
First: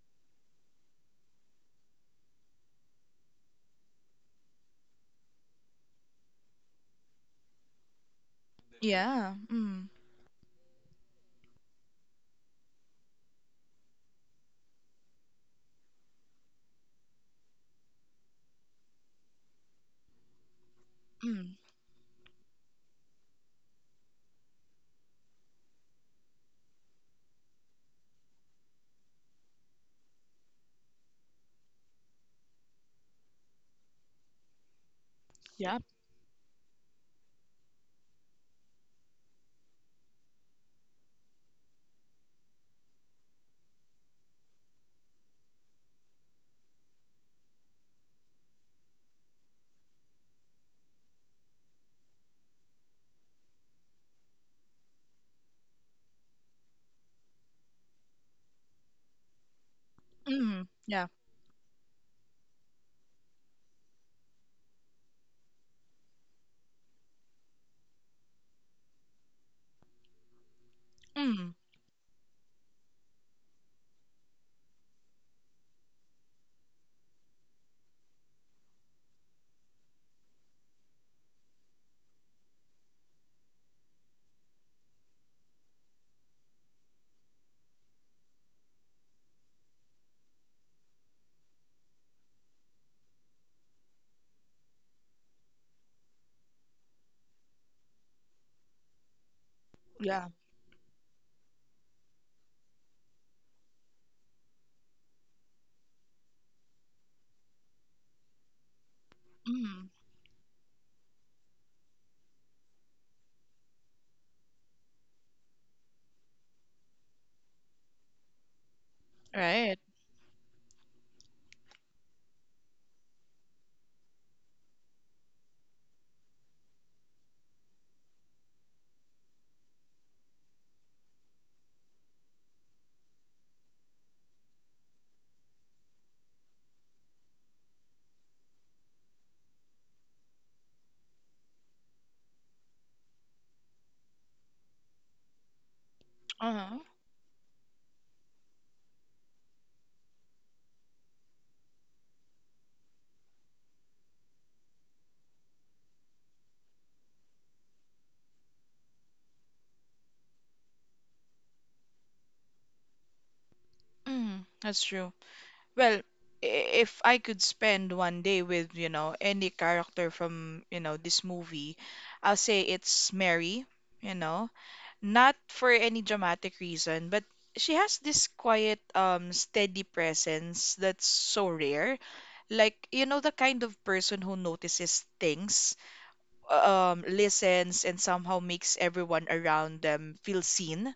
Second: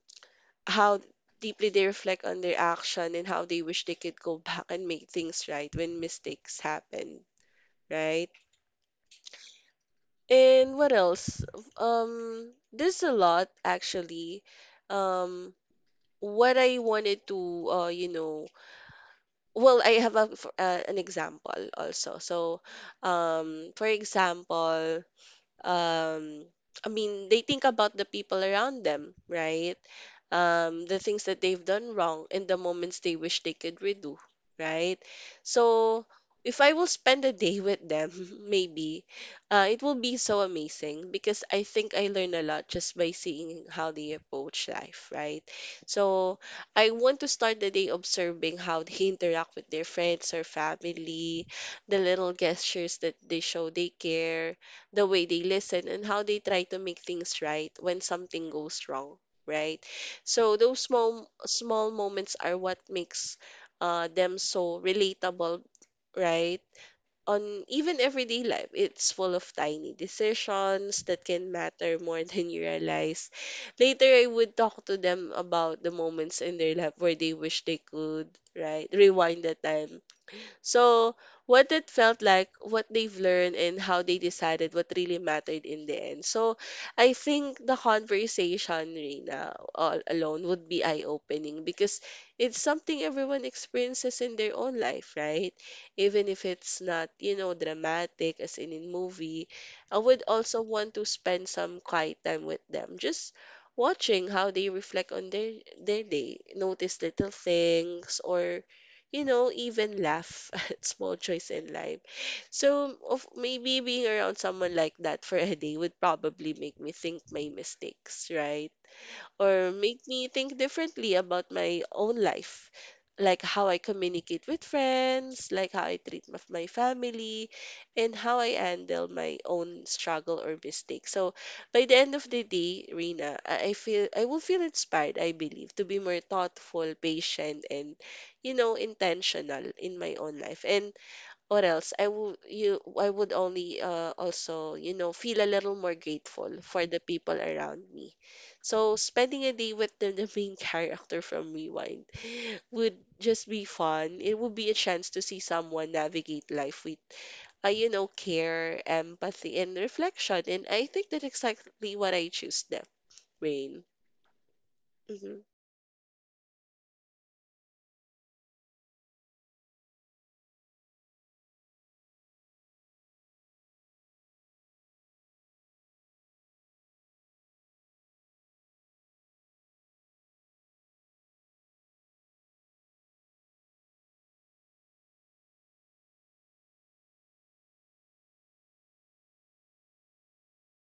Speaker 2: how deeply they reflect on their action and how they wish they could go back and make things right when mistakes happen, right?
Speaker 1: Yeah. Mm,
Speaker 2: And what else? There's a lot actually. Um, what I wanted to, you know. Well, I have an
Speaker 1: mm,
Speaker 2: example also. So, for example, um I mean, they think about the people around them, right? The things that they've done wrong and the moments they wish they could redo, right?
Speaker 1: yeah.
Speaker 2: So if I will spend a day with them, <laughs> maybe, it will be so amazing because I think I learn a lot just by seeing how they approach life, right? So I want to start the day observing how they <laughs> interact with their friends or family, the little gestures that they show they care, the way they listen and how they try to make things right when something goes wrong, right? So
Speaker 1: Mm,
Speaker 2: those
Speaker 1: yeah.
Speaker 2: small small moments are what makes them so relatable, right? On even everyday life, it's full of tiny decisions that can
Speaker 1: Mm,
Speaker 2: matter more <laughs> than you realize. Later I would talk to them about the moments in their life where they wish they could, right, rewind the time. So what it felt like, what they've learned, and how they decided what really mattered in the end. So I think the conversation, Rina, all alone would be eye opening because it's something everyone experiences in their own life, right? Even if it's not, dramatic as in movie, I would
Speaker 1: yeah.
Speaker 2: also want to spend some quiet time with them. Just watching how they reflect on their day, notice little things or,
Speaker 1: Mm,
Speaker 2: even laugh <laughs> at small choice in life. So of maybe being around someone like that for a day would probably make me think my mistakes, right? Or
Speaker 1: right.
Speaker 2: make me think differently about my own life, like how I communicate with friends, like how I treat my my family, and how I handle my own struggle or mistakes. So by the end of the day, Rina, I feel I will feel inspired, I believe, to be more thoughtful, patient, and, intentional in my own life. And or else I would only also, you know, feel a little more grateful
Speaker 1: Uh-huh.
Speaker 2: for the people around me. So spending a day with the, <laughs> the main character from Rewind would just be fun. It would be a chance to see someone navigate life with, you know, care, empathy, and reflection. And I think that's exactly what I choose. That rain.
Speaker 1: Mm, that's true.
Speaker 2: Mm-hmm.
Speaker 1: Well, if I could spend one day with, you know, any character from, you know, this movie, I'll say it's Mary, you know, not for any dramatic reason, but she has this quiet, steady presence that's so rare. Like, you know, the kind of person who notices things, listens, and somehow makes everyone around them feel seen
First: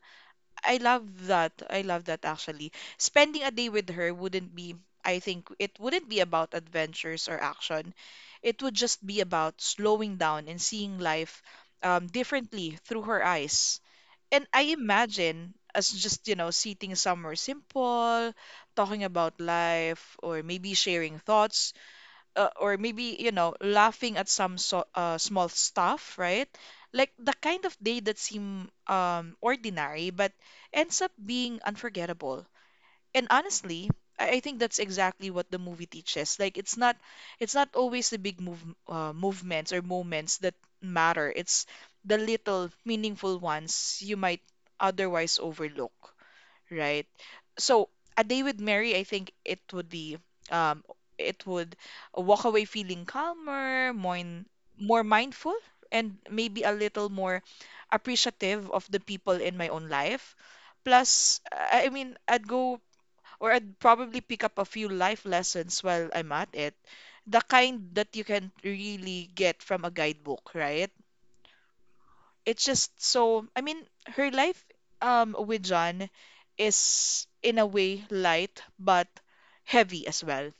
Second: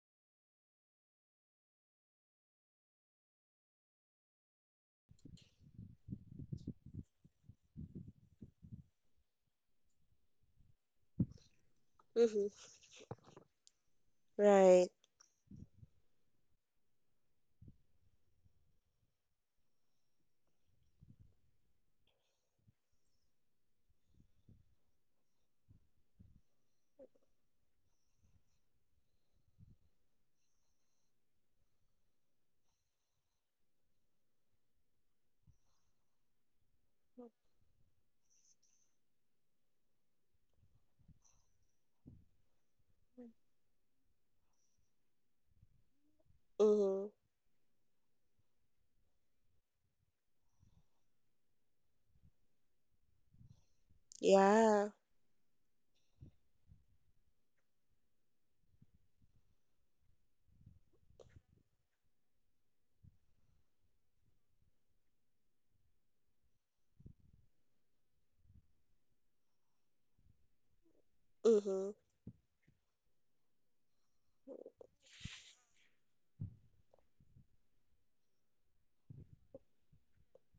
Speaker 1: I love that. I love that actually. Spending a day with her wouldn't be, I think, it wouldn't be about adventures or action. It would just be about slowing down and seeing life
Speaker 2: Mm-hmm.
Speaker 1: differently through her eyes. And I
Speaker 2: Right.
Speaker 1: imagine us just, you know, sitting somewhere simple, talking about life, or maybe sharing thoughts or maybe you know laughing at some small stuff right like the kind of day that seem ordinary but ends up being unforgettable and honestly I think that's exactly what the movie teaches. Like it's not always the big move, movements or moments that matter. It's the little meaningful ones you might otherwise overlook right?
Speaker 2: Mm-hmm.
Speaker 1: So a day with Mary, I think it would be um it would walk away feeling calmer, more
Speaker 2: Yeah.
Speaker 1: more mindful, and maybe a little more appreciative of the people in my own life. Plus, I mean, I'd go or I'd probably pick up a few life lessons while I'm at it. The kind that you can really get from a guidebook, right?
Speaker 2: Mm-hmm.
Speaker 1: it's just so I mean her life with John is in a way light but heavy as well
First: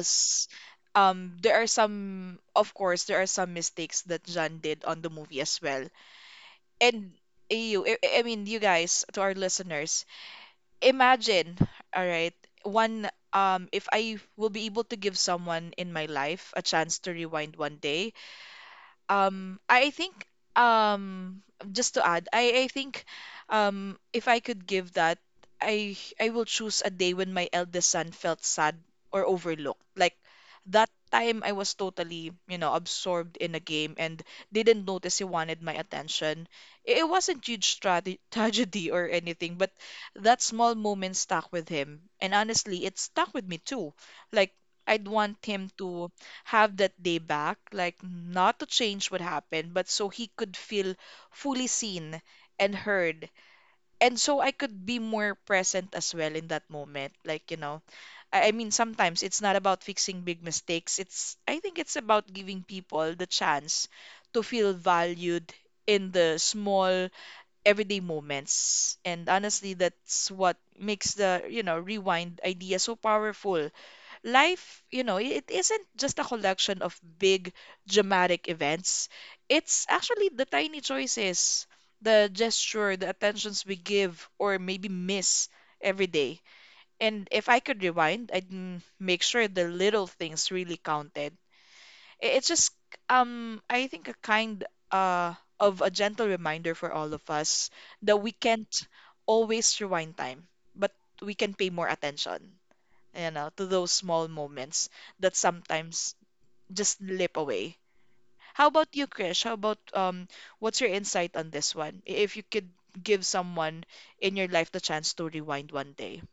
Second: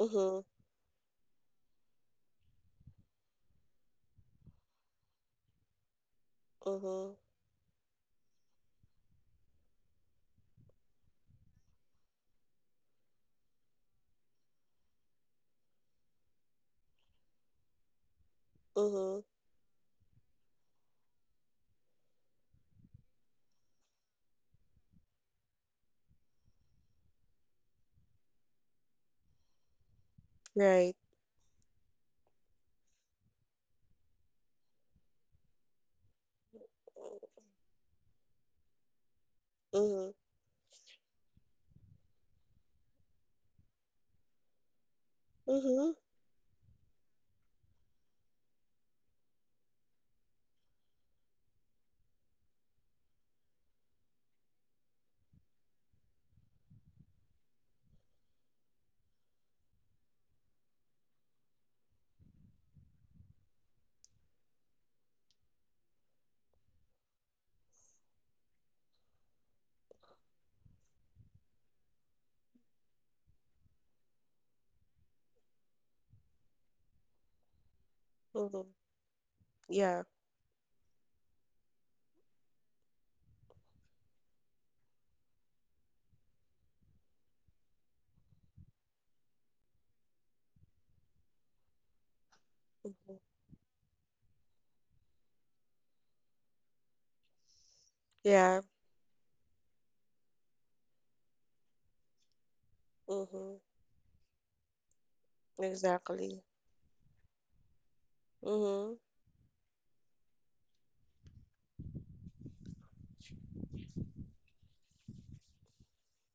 Speaker 2: Mm-hmm.
Speaker 1: there are some of course there are some mistakes that John did on the movie as well and
Speaker 2: Mm-hmm.
Speaker 1: you I mean you guys to our listeners imagine all right one if I will be able to give someone in my life a chance to rewind one day
Speaker 2: Mm-hmm.
Speaker 1: I think um just to add, I think if I could give that, I will choose a day when my eldest son felt sad or overlooked. Like that
Speaker 2: Right.
Speaker 1: time I was totally, you know, absorbed in a game and didn't notice he wanted my attention. It wasn't huge <laughs> tragedy or anything, but
Speaker 2: Mhm.
Speaker 1: that small moment stuck with him. And honestly, it stuck with me too. Like I'd want him
Speaker 2: Mhm.
Speaker 1: to have that day back, like not to change what happened, but so he could feel fully seen and heard. And so I could be more present as well in that moment. Like, you know, I mean, sometimes it's not about fixing big mistakes. It's, I think it's about giving people the chance to feel valued in the small everyday moments. And honestly, that's what makes the, you know, rewind idea so powerful life, you know, it isn't just a collection of big dramatic
Speaker 2: Mhm.
Speaker 1: events. It's
Speaker 2: Yeah.
Speaker 1: actually the tiny choices, the gesture, the attentions we give or maybe miss every day. And if I could rewind, make sure the little things really counted. It's just
Speaker 2: Mhm.
Speaker 1: I think a kind of a gentle reminder for all of us that we
Speaker 2: Yeah.
Speaker 1: can't always rewind time, but we can pay more attention, you know,
Speaker 2: Mhm.
Speaker 1: to those small moments that sometimes
Speaker 2: Exactly.
Speaker 1: just slip away. How about
Speaker 2: Mhm.
Speaker 1: you, Krish? How about what's your insight on this one? If you could give someone in your life the chance to rewind one day.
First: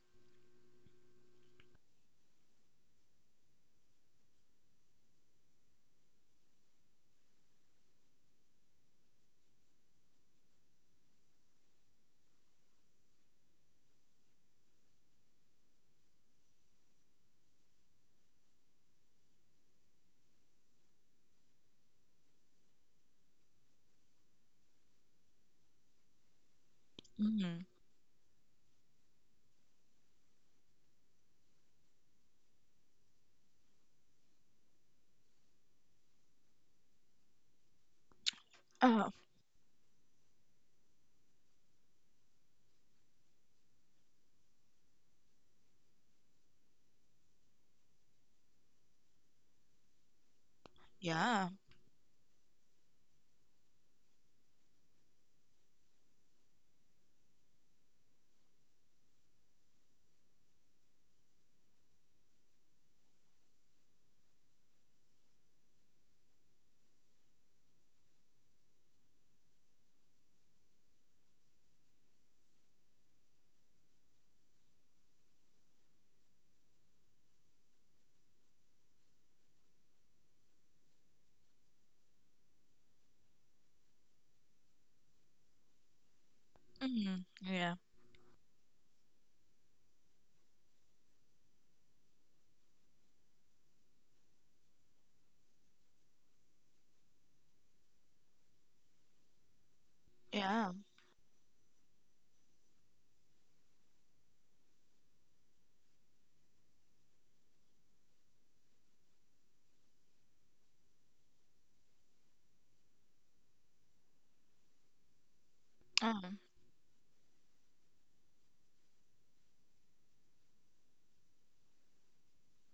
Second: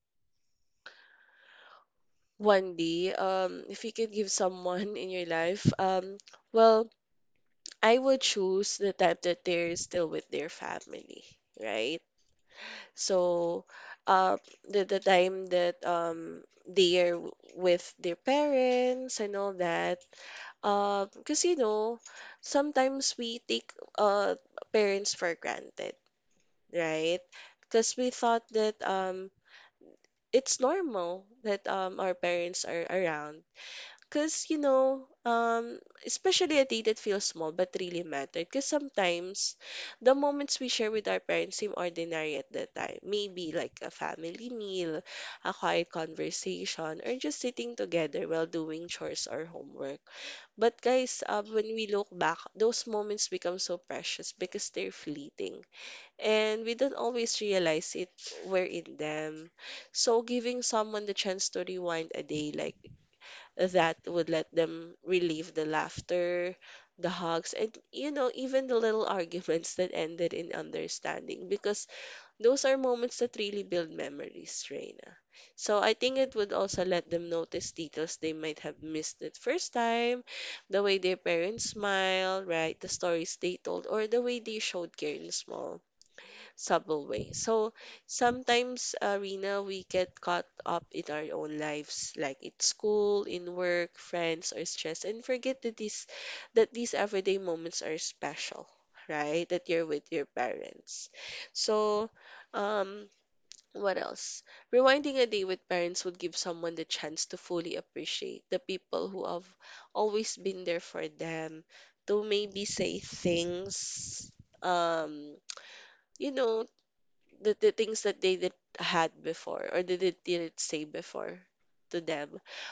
Speaker 2: Wendy, if you could give someone in your life, well, I would choose the type that they're still with their family, right? So, uh, the time that they are with their parents and all that, because sometimes we take uh parents for granted, right?
Speaker 1: Mm-hmm.
Speaker 2: Because we thought that it's normal that our parents are around. Because especially a day that feels small but really mattered. Because
Speaker 1: Oh.
Speaker 2: sometimes the moments we share with our parents seem ordinary at that time. Maybe like a family meal, a quiet conversation, or just sitting together while doing chores or homework. But guys,
Speaker 1: Yeah.
Speaker 2: when we look back, those moments become so precious because they're fleeting and we don't always realize it we're in them. So giving someone the chance to rewind a day like that would let them relieve the laughter, the hugs, and, even the little arguments that ended in understanding, because those are moments that really build memories, Reina. So I think it would also let them notice details they might have missed the first time, the way their parents smile, right, the stories they told, or the way they showed care in small subtle
Speaker 1: Mm-hmm.
Speaker 2: way. So
Speaker 1: Yeah.
Speaker 2: sometimes, Rina, we get caught up in our own lives, like in school, in work, friends, or stress, and forget that these everyday moments are special, right? That you're with your
Speaker 1: Yeah.
Speaker 2: parents. So, um, what else? Rewinding a day with parents would give someone the chance to fully appreciate the people who have always been there for them, to maybe say things, um
Speaker 1: Oh,
Speaker 2: you know, the things that they didn't had before or they didn't say before to them,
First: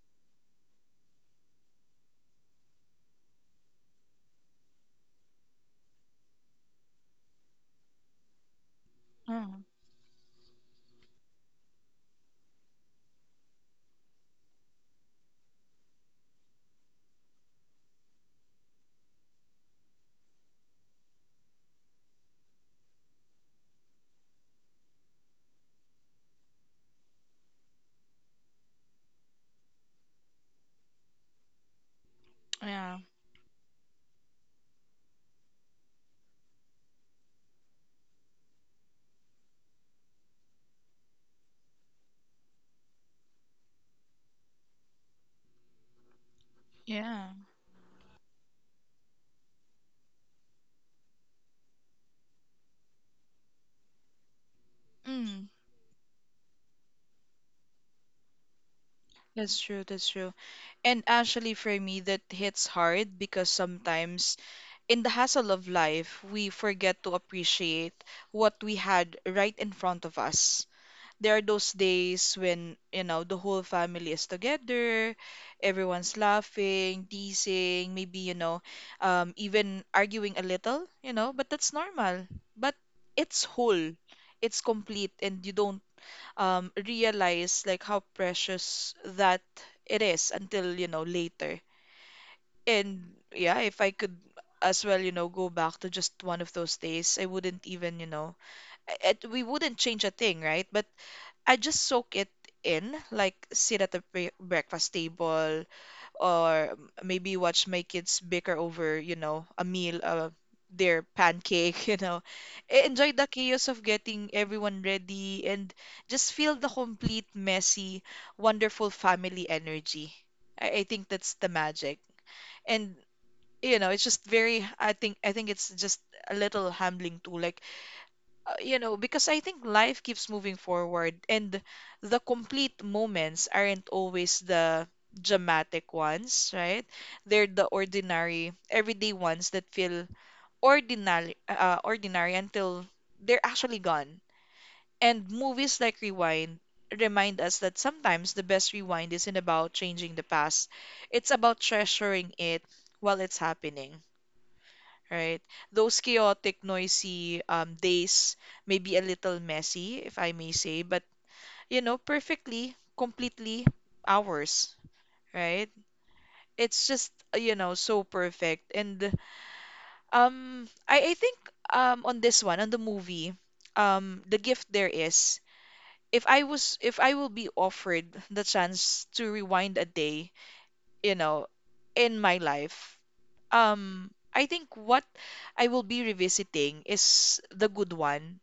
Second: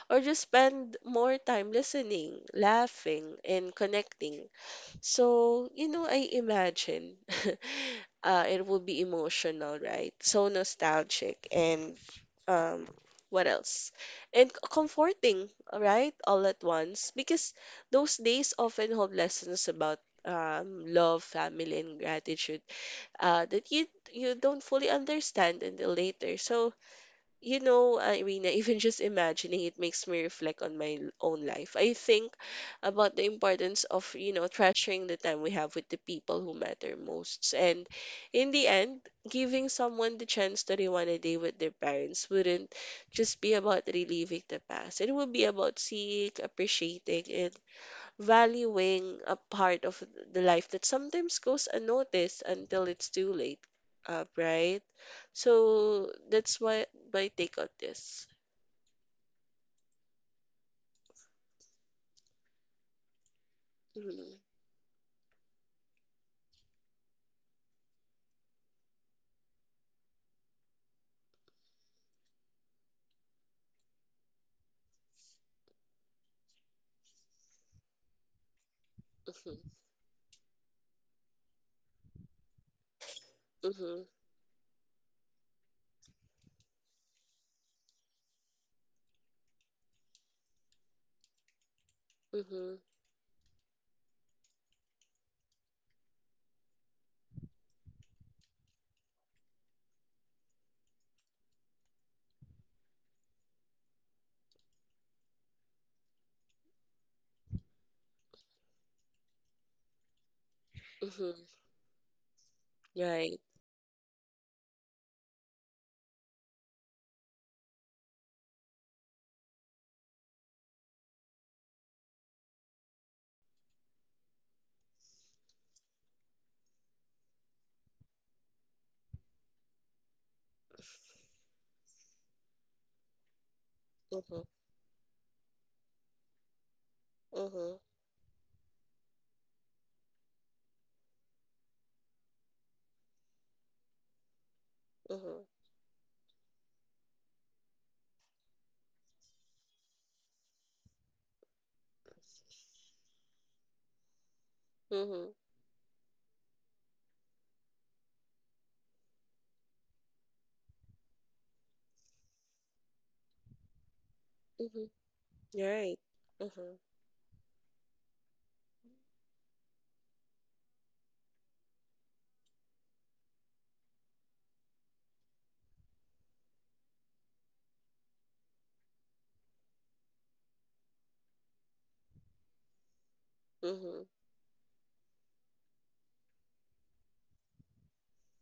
Speaker 2: or just spend more time listening, laughing, and connecting. So, I imagine <laughs> it will be
Speaker 1: oh,
Speaker 2: emotional, right, so nostalgic and, um what else, and c- comforting, right, all at once, because those days often hold lessons about, love, family, and gratitude that you don't fully understand until later. So, Irina, <laughs> even just imagining it makes me reflect on my l- own life. I think
Speaker 1: yeah,
Speaker 2: about the importance of, treasuring the time we have with the people who matter most, and in the end, giving someone the chance to rewind a day with their parents wouldn't just be about reliving the past. It would be about seeing, appreciating,
Speaker 1: yeah.
Speaker 2: and valuing a part of the life that sometimes goes unnoticed until it's too late, right?
Speaker 1: Mm,
Speaker 2: So that's why my take on this.
Speaker 1: that's true, that's true. And actually, for me, that hits hard because sometimes
Speaker 2: Mhm,
Speaker 1: in the hassle of life, we forget to appreciate what we had right in front of us. There are those days when, you know, the whole family is together, everyone's laughing, teasing, maybe, you know,
Speaker 2: mhm,
Speaker 1: even arguing a little, you know, but that's normal. But it's whole,
Speaker 2: mhm,
Speaker 1: it's complete, and you don't realize like how precious that it is until, you know, later.
Speaker 2: mhm,
Speaker 1: And yeah, if I could as well, you know, go back to just one of those days, I wouldn't even, you know, we wouldn't change a thing, right? But I just soak it in, like sit at the breakfast table, or maybe watch my kids bicker over, you know, a meal, their
Speaker 2: mhm,
Speaker 1: pancake, <laughs> you know. Enjoy the
Speaker 2: Right.
Speaker 1: chaos of getting everyone ready and just feel the complete, messy, wonderful family energy. I think that's the magic. And you know, it's just very I think it's just a little humbling too. Like you know, because I think life keeps moving forward and the complete moments aren't always
Speaker 2: Mhm,
Speaker 1: the dramatic ones, right? They're the
Speaker 2: mhm,
Speaker 1: ordinary, everyday ones that feel ordinary until they're actually gone. And
Speaker 2: mhm,
Speaker 1: movies like Rewind remind us that sometimes the best rewind isn't about changing the past. It's about treasuring it while it's happening,
Speaker 2: mhm,
Speaker 1: right? Those chaotic, noisy days may be a little messy, if I may say, but you know, perfectly, completely ours,
Speaker 2: mhm,
Speaker 1: right?
Speaker 2: Right. Mhm,
Speaker 1: It's just you know, so perfect, and I think on this one, on the movie, the gift there is. If I will be offered the chance to rewind a day, you know, in my life,
Speaker 2: mhm,
Speaker 1: I think what I will be revisiting is the good one,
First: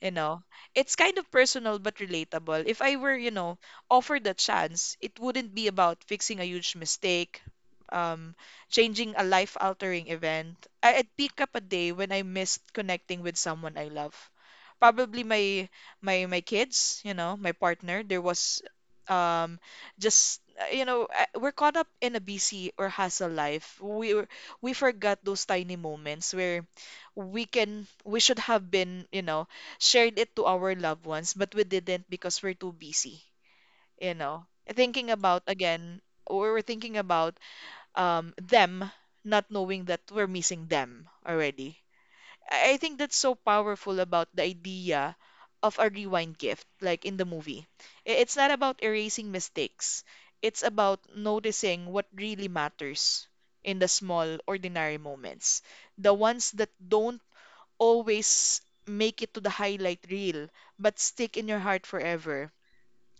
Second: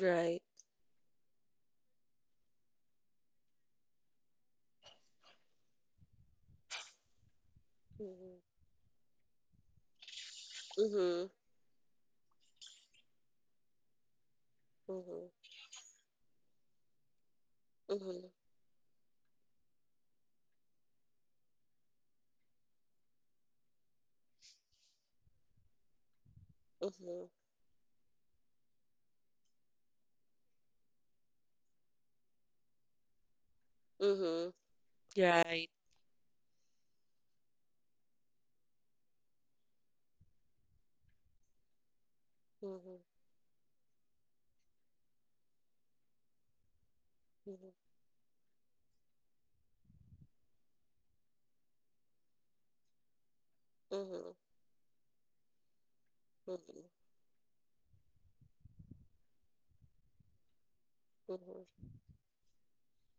Speaker 1: you
Speaker 2: Right.
Speaker 1: know, it's kind of personal but relatable. If I were, you know, offered a chance, it wouldn't be about fixing a huge mistake, um,
Speaker 2: Mhm,
Speaker 1: changing a life-altering event. I'd
Speaker 2: mhm,
Speaker 1: pick up a day when I missed connecting with someone I love. Probably
Speaker 2: mhm,
Speaker 1: my kids, you know, my partner. There
Speaker 2: mhm,
Speaker 1: was um just you know, we're caught up in a busy or hustle life. We forgot those tiny moments where
Speaker 2: mhm,
Speaker 1: we should have been, you know, shared it to our loved ones, but we didn't because we're too busy, you know.
Speaker 2: mhm,
Speaker 1: Thinking about
Speaker 2: Right.
Speaker 1: again, we were thinking about them, not knowing that we're missing them already. I think
Speaker 2: Mhm,
Speaker 1: that's so powerful about the idea of a rewind gift, like in the movie.
Speaker 2: mhm,
Speaker 1: It's not about erasing mistakes. It's about noticing what really matters in the
Speaker 2: mhm,
Speaker 1: small, ordinary moments. The ones that
Speaker 2: mhm,
Speaker 1: don't always make it to the highlight reel, but stick in your
Speaker 2: mhm,
Speaker 1: heart forever,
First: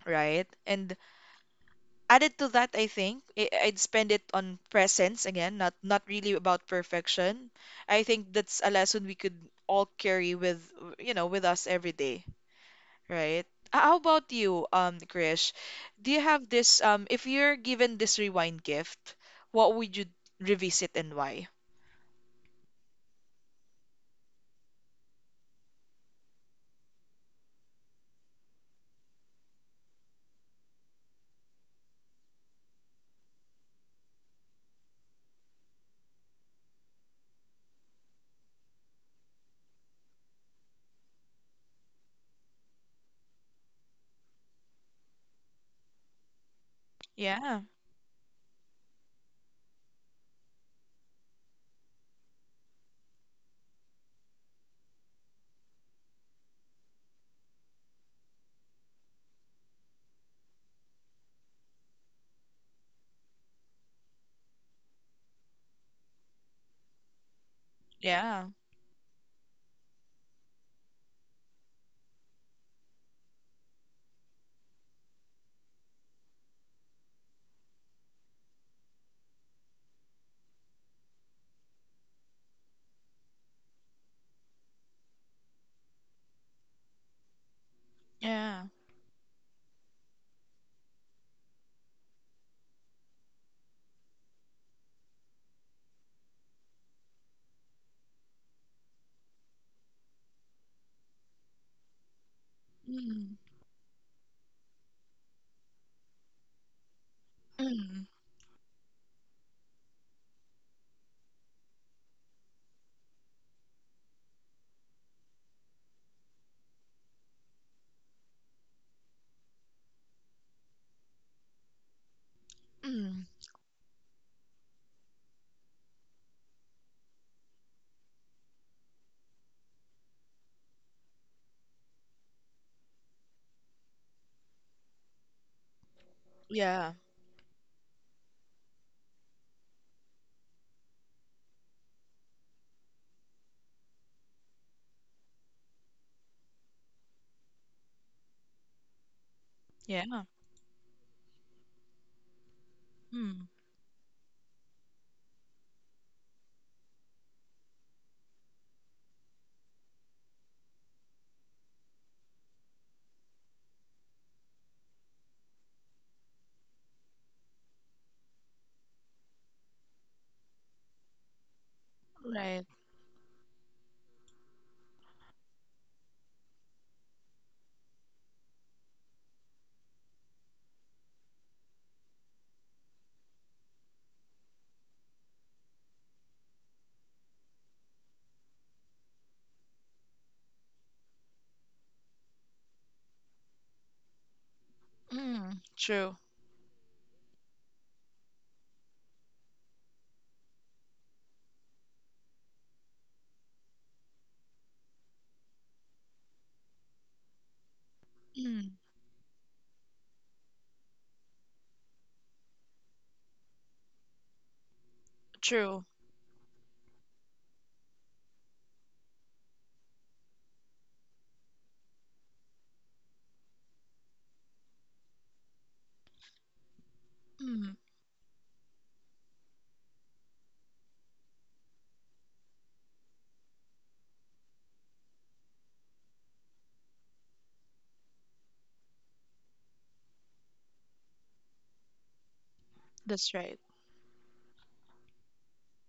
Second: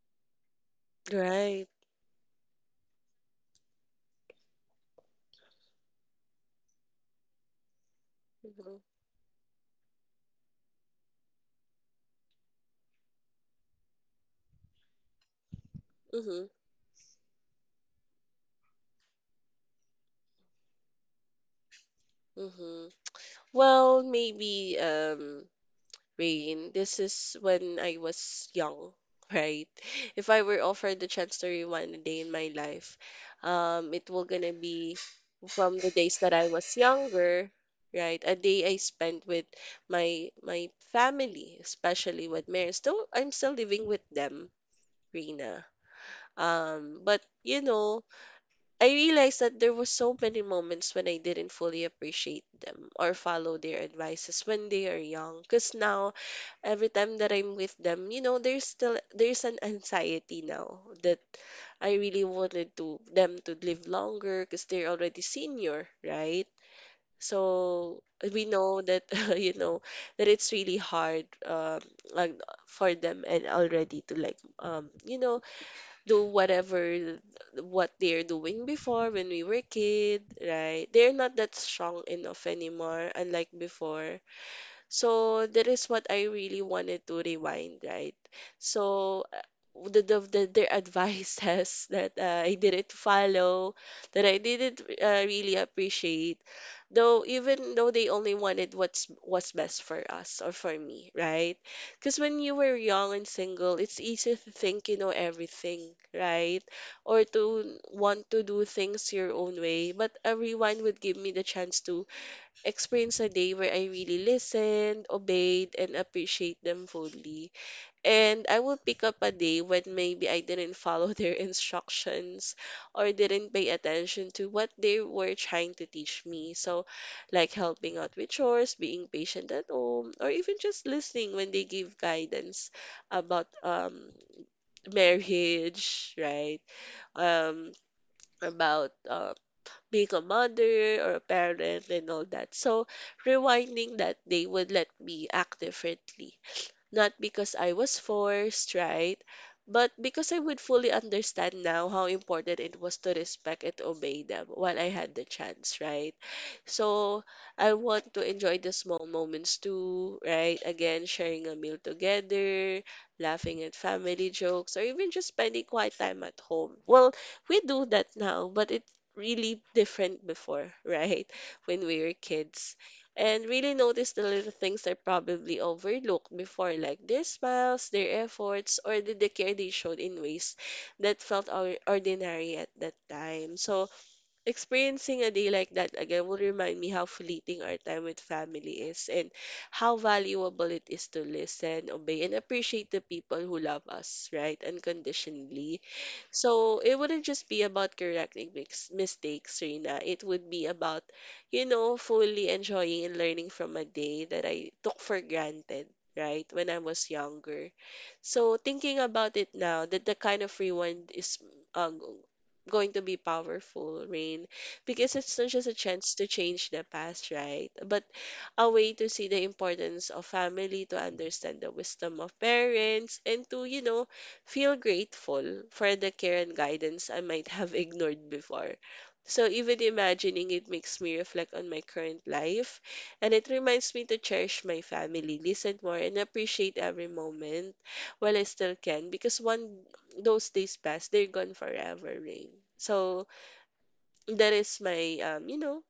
Speaker 1: right? And
Speaker 2: Right.
Speaker 1: added to that, I think I'd spend it on presence again, not not really about perfection. I think that's a
Speaker 2: Mhm,
Speaker 1: lesson we could all carry with, you know, with us every day, right? How about you, Krish? Do you have
Speaker 2: mhm.
Speaker 1: this, if you're given this rewind gift, what would you revisit and why?
Speaker 2: Mm-hmm. Well, maybe Rain, this is when I was young, right? <laughs> If I were offered the chance to rewind a day in my life, it will gonna be from the days that I was younger, right? A day I spent with my family, especially with Mary. Still, I'm still living with them, Rina. But
Speaker 1: Yeah,
Speaker 2: I realized that there was so many moments when I didn't fully appreciate them or follow their advices when they are young. Cause now every time that I'm with them, there's an anxiety now that I really wanted to them to live longer because they're already senior, right? So
Speaker 1: yeah.
Speaker 2: we know that <laughs> you know that it's really hard like for them and already to like do whatever what they're doing before when we were kid, right? They're not that strong enough anymore, unlike before. So that is what I really wanted to rewind, right?
Speaker 1: Yeah.
Speaker 2: So their advice <laughs> says that I didn't follow, that I didn't really appreciate, though even though they only wanted what's best for us or for me, right? Because when you were young and
Speaker 1: Mm.
Speaker 2: single, it's easy to think you know everything, right? Or to
Speaker 1: Mm.
Speaker 2: want to do things your own way. But a rewind would give me the chance to experience a day where I really listened, obeyed, and appreciate them fully. And I will pick up a day when maybe I didn't follow <laughs> their instructions or
Speaker 1: Mm.
Speaker 2: didn't pay attention to what they were trying to teach me. So, like helping out with chores, being patient at home, or even just listening when they give guidance about, <laughs> marriage, right?
Speaker 1: Yeah.
Speaker 2: Um about being a mother or a parent and all that. So rewinding that day would let me act differently, not because I was forced, right? But
Speaker 1: Yeah.
Speaker 2: because I would fully understand now how important it was to
Speaker 1: Mm.
Speaker 2: respect and obey them while I had the chance, right? So I want to enjoy the small moments too, right? Again, sharing a meal together, laughing at family jokes, or even just spending quiet time at home. Well, we do that now, but it's really different before, <laughs> right? When we were
Speaker 1: Right.
Speaker 2: kids and really notice the little things I probably overlooked before, like their smiles, their efforts, or the care they showed in ways that felt ordinary at that time. So, experiencing a day like that again will remind me how fleeting our time with family is and how valuable it is to listen, obey, and appreciate the people who love us, right,
Speaker 1: Mm.
Speaker 2: unconditionally.
Speaker 1: True.
Speaker 2: So it wouldn't just be about correcting mistakes, Rina. It would be about, fully enjoying and learning from a day that I took for granted, right, when I was younger. So
Speaker 1: Mm.
Speaker 2: thinking about it now, that the kind of rewind is um, going to be powerful, Rain, because it's not just a
Speaker 1: True.
Speaker 2: chance to change the past, right? But a way to see the importance of family, to understand the wisdom of parents, and to, feel grateful for the care and guidance I might have <laughs>
Speaker 1: Mm.
Speaker 2: ignored before. So even imagining it makes me reflect on my current life and it reminds me to cherish my family, listen more and appreciate every moment while I still can because one those days pass; they're gone forever, Rain. So
Speaker 1: That's right.
Speaker 2: that is my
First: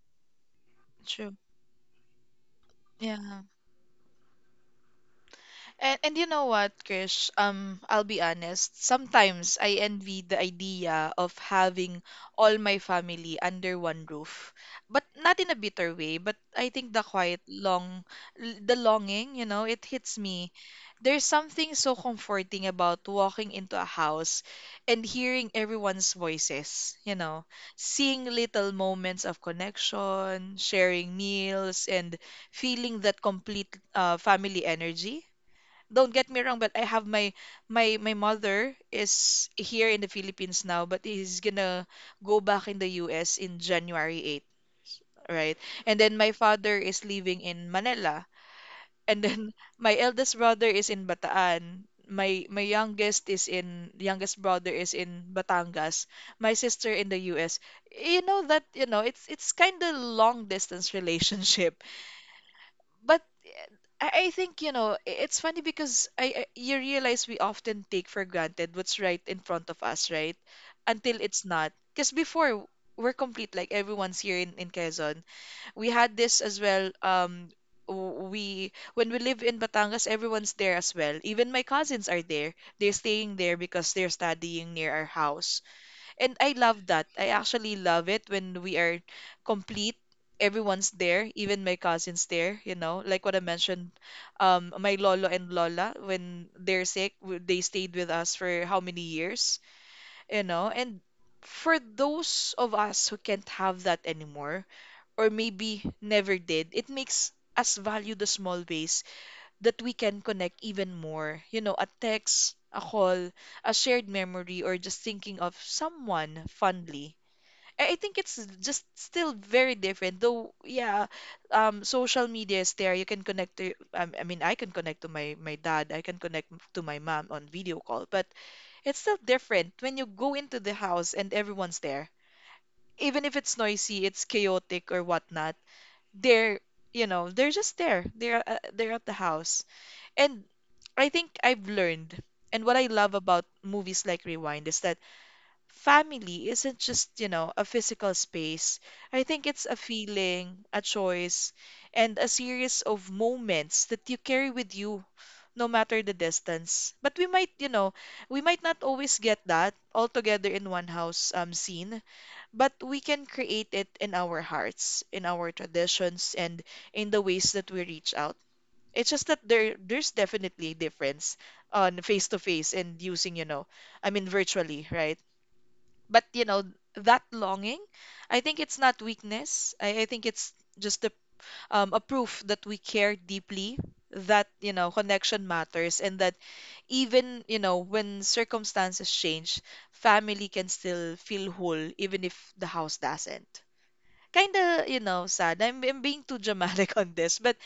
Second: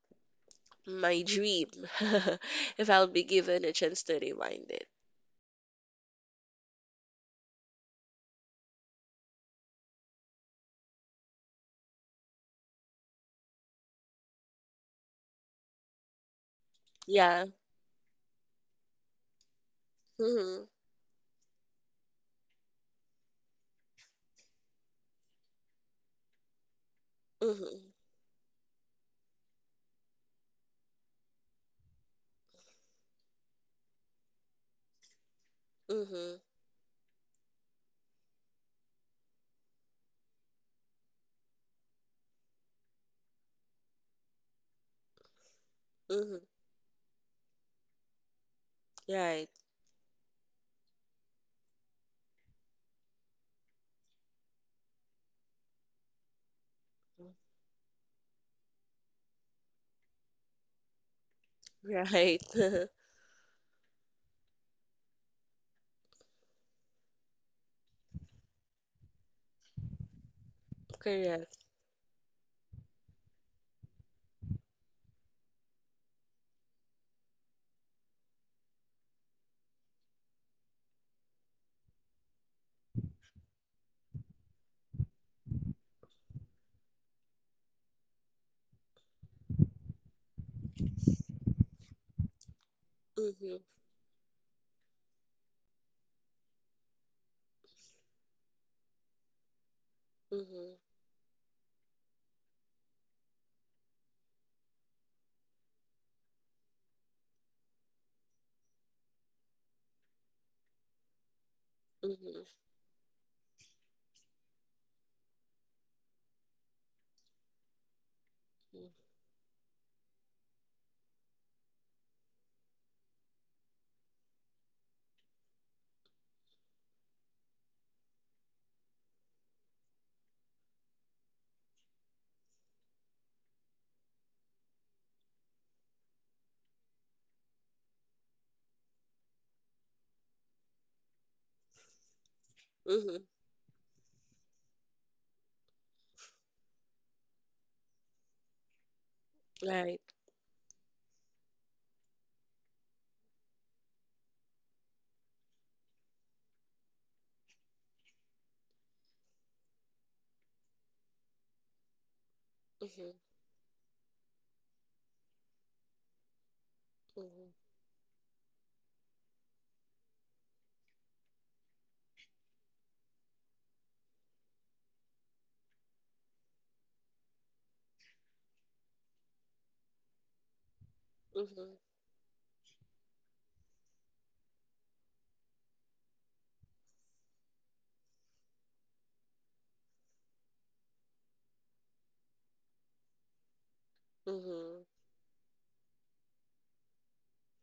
Speaker 2: my
Speaker 1: True.
Speaker 2: dream. <laughs> If I'll be
Speaker 1: Yeah.
Speaker 2: given a chance to rewind it.
Speaker 1: And you know what, Krish? I'll be honest. Sometimes I envy the idea of having all my family under one roof, but not in a bitter way. But I think the quiet,
Speaker 2: Yeah.
Speaker 1: long, the longing, you know, it hits me.
Speaker 2: Mm-hmm.
Speaker 1: There's something so comforting about walking into a house and hearing everyone's voices, you know,
Speaker 2: Mm-hmm.
Speaker 1: seeing little moments of connection, sharing meals, and feeling that complete family energy. Don't get
Speaker 2: Mm-hmm.
Speaker 1: me wrong, but I have my mother is here in the Philippines now, but he's gonna go back in the US in January 8, right? And then my
Speaker 2: Mm-hmm.
Speaker 1: father is living in Manila, and
Speaker 2: Right.
Speaker 1: then <laughs> my eldest brother is in Bataan. My youngest is in youngest brother is in Batangas. My sister in the US. You know that, you know, it's kind of long distance <laughs> relationship,
Speaker 2: Right. <laughs>
Speaker 1: but eh, I think, you know, it's funny because I you realize we often take for granted what's right in front of us, right? Until it's
Speaker 2: Correct.
Speaker 1: not. Because before we're complete, like everyone's here in Quezon. We had this as well. We when we live in Batangas, everyone's there as well. Even my cousins are there. They're staying there because they're studying near our house. And I love that. I actually love it when we are complete. Everyone's there, even my cousins there, you know. Like what I
Speaker 2: Mm-hmm.
Speaker 1: mentioned, my lolo and lola, when they're sick, they stayed with us for how many years, you know.
Speaker 2: Mm-hmm.
Speaker 1: And for those of us who can't have that anymore, or maybe never did, it makes us value the small ways that we can connect even more. You know, a
Speaker 2: Mm-hmm.
Speaker 1: text, a call, a shared memory, or just thinking of someone fondly. I think it's just still very different, though. Yeah, social media is there. You can connect to. I mean, I can connect to my my dad. I can connect to my mom on video call. But it's still different when you go into the house and everyone's there. Even if it's noisy, it's chaotic or whatnot. They're, you know, they're just there. They're at the house. And I think I've learned, and what I love
Speaker 2: Mm-hmm.
Speaker 1: about movies like Rewind is that family isn't just, you know, a physical space. I think it's a
Speaker 2: Right.
Speaker 1: feeling, a choice, and a series of moments that you carry with you no matter the distance. But we might, you know, we might not always get that all together in one house scene, but we
Speaker 2: Mm-hmm.
Speaker 1: can create it in our hearts, in our traditions, and in the
Speaker 2: Mm-hmm.
Speaker 1: ways that we reach out. It's just that there's definitely a difference on face to face and using, you know, I mean virtually, right? But you know, that longing, I think it's not weakness. I think it's just a proof that we care deeply, that, you know, connection matters and that even, you know, when circumstances change, family can still feel whole even if the house doesn't. Kinda,
Speaker 2: Mm-hmm.
Speaker 1: you know, sad. I'm being too dramatic <laughs> on this, but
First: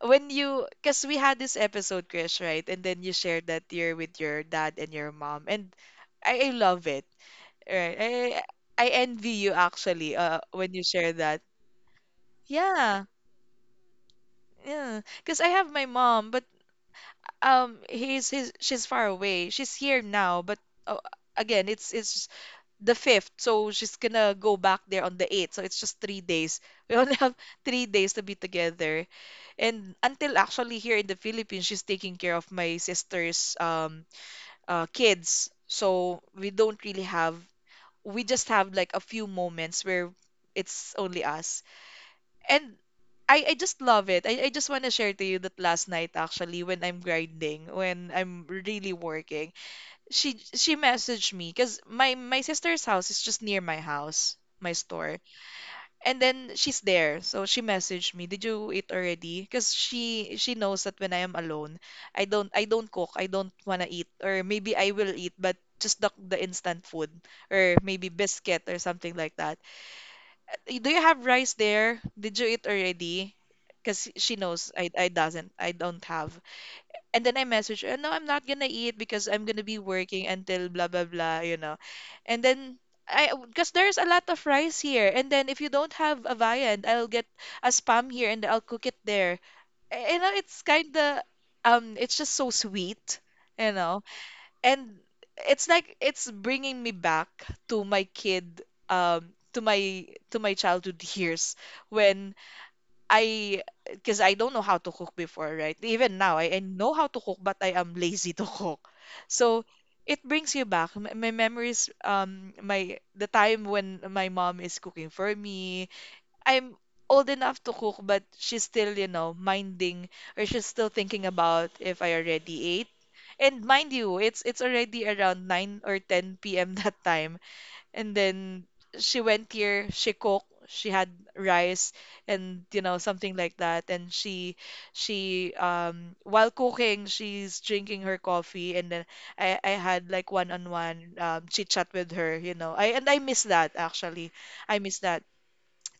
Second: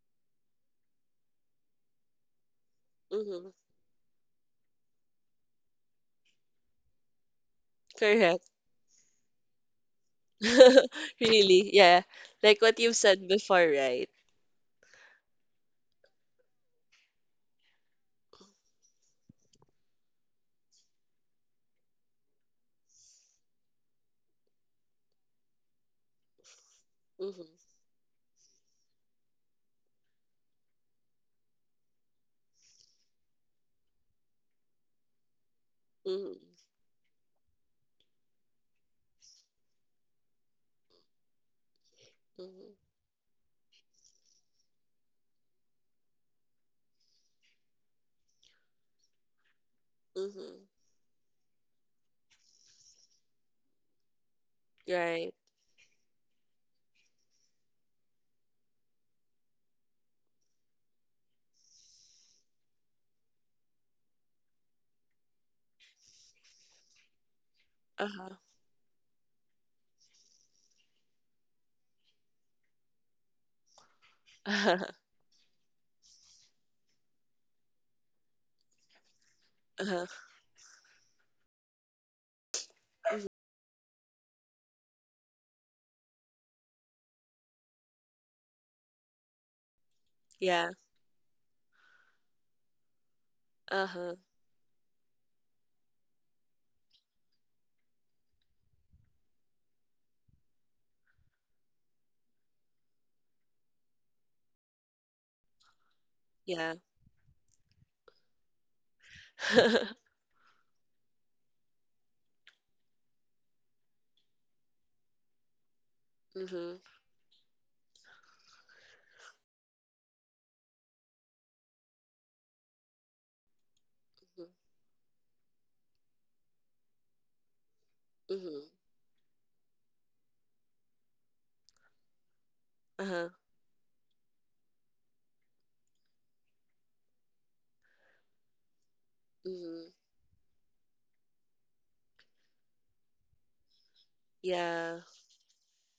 Speaker 1: when you, because we had this episode, Chris, right, and then you
Speaker 2: Mm-hmm.
Speaker 1: shared
Speaker 2: Mm-hmm.
Speaker 1: that you're with your dad and your mom, and I love it, right. I
Speaker 2: Correct.
Speaker 1: I envy you actually when you share
Speaker 2: <laughs>
Speaker 1: that.
Speaker 2: Really, yeah. Like what you've
Speaker 1: Yeah,
Speaker 2: said before, right?
Speaker 1: yeah, because I have my mom, but he's she's far away, she's here now, but uh, again, it's the fifth, so she's gonna go back there on the eighth, so it's just 3 days <laughs> we only have
Speaker 2: Mm-hmm.
Speaker 1: 3 days to be together. And until actually here in the Philippines, she's taking care of my sister's kids. So
Speaker 2: Mm-hmm.
Speaker 1: we don't really have, we just have like a few moments where it's only us.
Speaker 2: Mm-hmm.
Speaker 1: And I just love it. I just want to share to you that last night actually when I'm grinding, when I'm really working, she
Speaker 2: Mm-hmm.
Speaker 1: she messaged me because my sister's house is just near my house, my store.
Speaker 2: Right.
Speaker 1: And then she's there. So she messaged me, "Did you eat already?" Because she knows that when I am alone, I don't cook. I don't wanna eat. Or maybe I will eat, but just the instant food or maybe
Speaker 2: Uh-huh.
Speaker 1: biscuit or something like that. Do you have rice there? Did you eat already?" Because she knows
Speaker 2: <laughs>
Speaker 1: I don't have. And then I message her, no, I'm not gonna eat because I'm gonna be
Speaker 2: Uh-huh.
Speaker 1: working until blah blah blah, you know. And then because there's a lot of rice here, and then if you don't have a viand, I'll get a spam here and I'll cook it there. Eh, you know, it's
Speaker 2: Yeah.
Speaker 1: kind of, it's just so sweet, you know.
Speaker 2: Uh-huh.
Speaker 1: And it's like it's bringing me back to my kid, to my childhood years when I because I don't know how to cook before, right? Even now, I
Speaker 2: Yeah.
Speaker 1: know how to cook, but I am lazy to cook. So
Speaker 2: <laughs>
Speaker 1: it brings you back. My memories, my the time when my mom is cooking for me.
Speaker 2: Mm-hmm.
Speaker 1: I'm old enough to cook, but she's still, you know, minding or she's still thinking about if I already ate. And mind you, it's already around 9 or 10 p.m. <laughs> that time. And then
Speaker 2: Mm-hmm.
Speaker 1: she went here, she cooked, she had rice and you know
Speaker 2: Uh-huh.
Speaker 1: something like that. And she, while cooking, she's drinking her coffee and then I
Speaker 2: Mm-hmm.
Speaker 1: had like one-on-one chit chat with her, you know. I and I miss that actually. I miss
Speaker 2: Yeah.
Speaker 1: that.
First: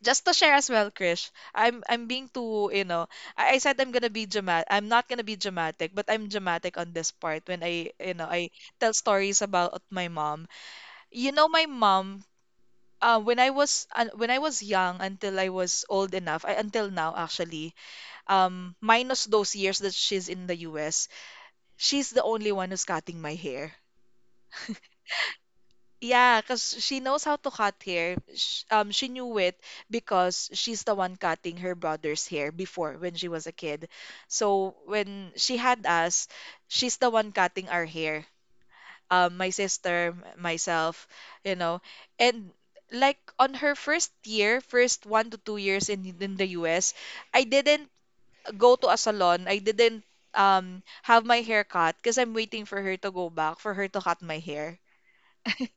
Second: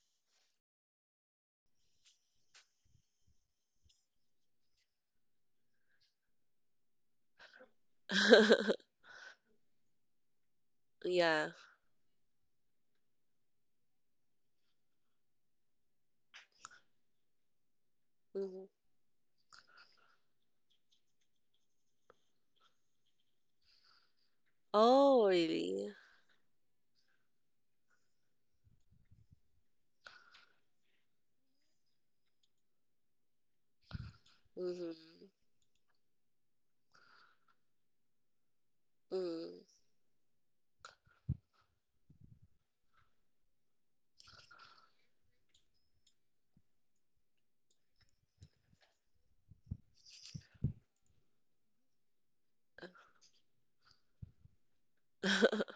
Speaker 1: Just to share as well, Krish, I'm being too, you know, I said I'm gonna be dramatic. I'm not gonna be dramatic, but I'm dramatic on this part when I, you know, I
Speaker 2: <laughs>
Speaker 1: tell stories about my mom. You know,
Speaker 2: Yeah.
Speaker 1: my mom when I was young until I was old enough, I, until now actually,
Speaker 2: Mm-hmm.
Speaker 1: minus those years that she's in the US, she's the only one who's cutting my hair.
Speaker 2: Oh, really?
Speaker 1: Yeah, because she knows how to cut hair. Sh She knew it because she's the one cutting her brother's hair before when she was a kid. So
Speaker 2: Mm-hmm.
Speaker 1: when she had us, she's the one cutting our hair. My
Speaker 2: Mm.
Speaker 1: sister, myself, you know. And like on her first year, first 1 to 2 years in the US, I didn't go to a salon. I didn't have my hair cut because I'm waiting for her to go back, for her to cut my hair.
Speaker 2: <laughs>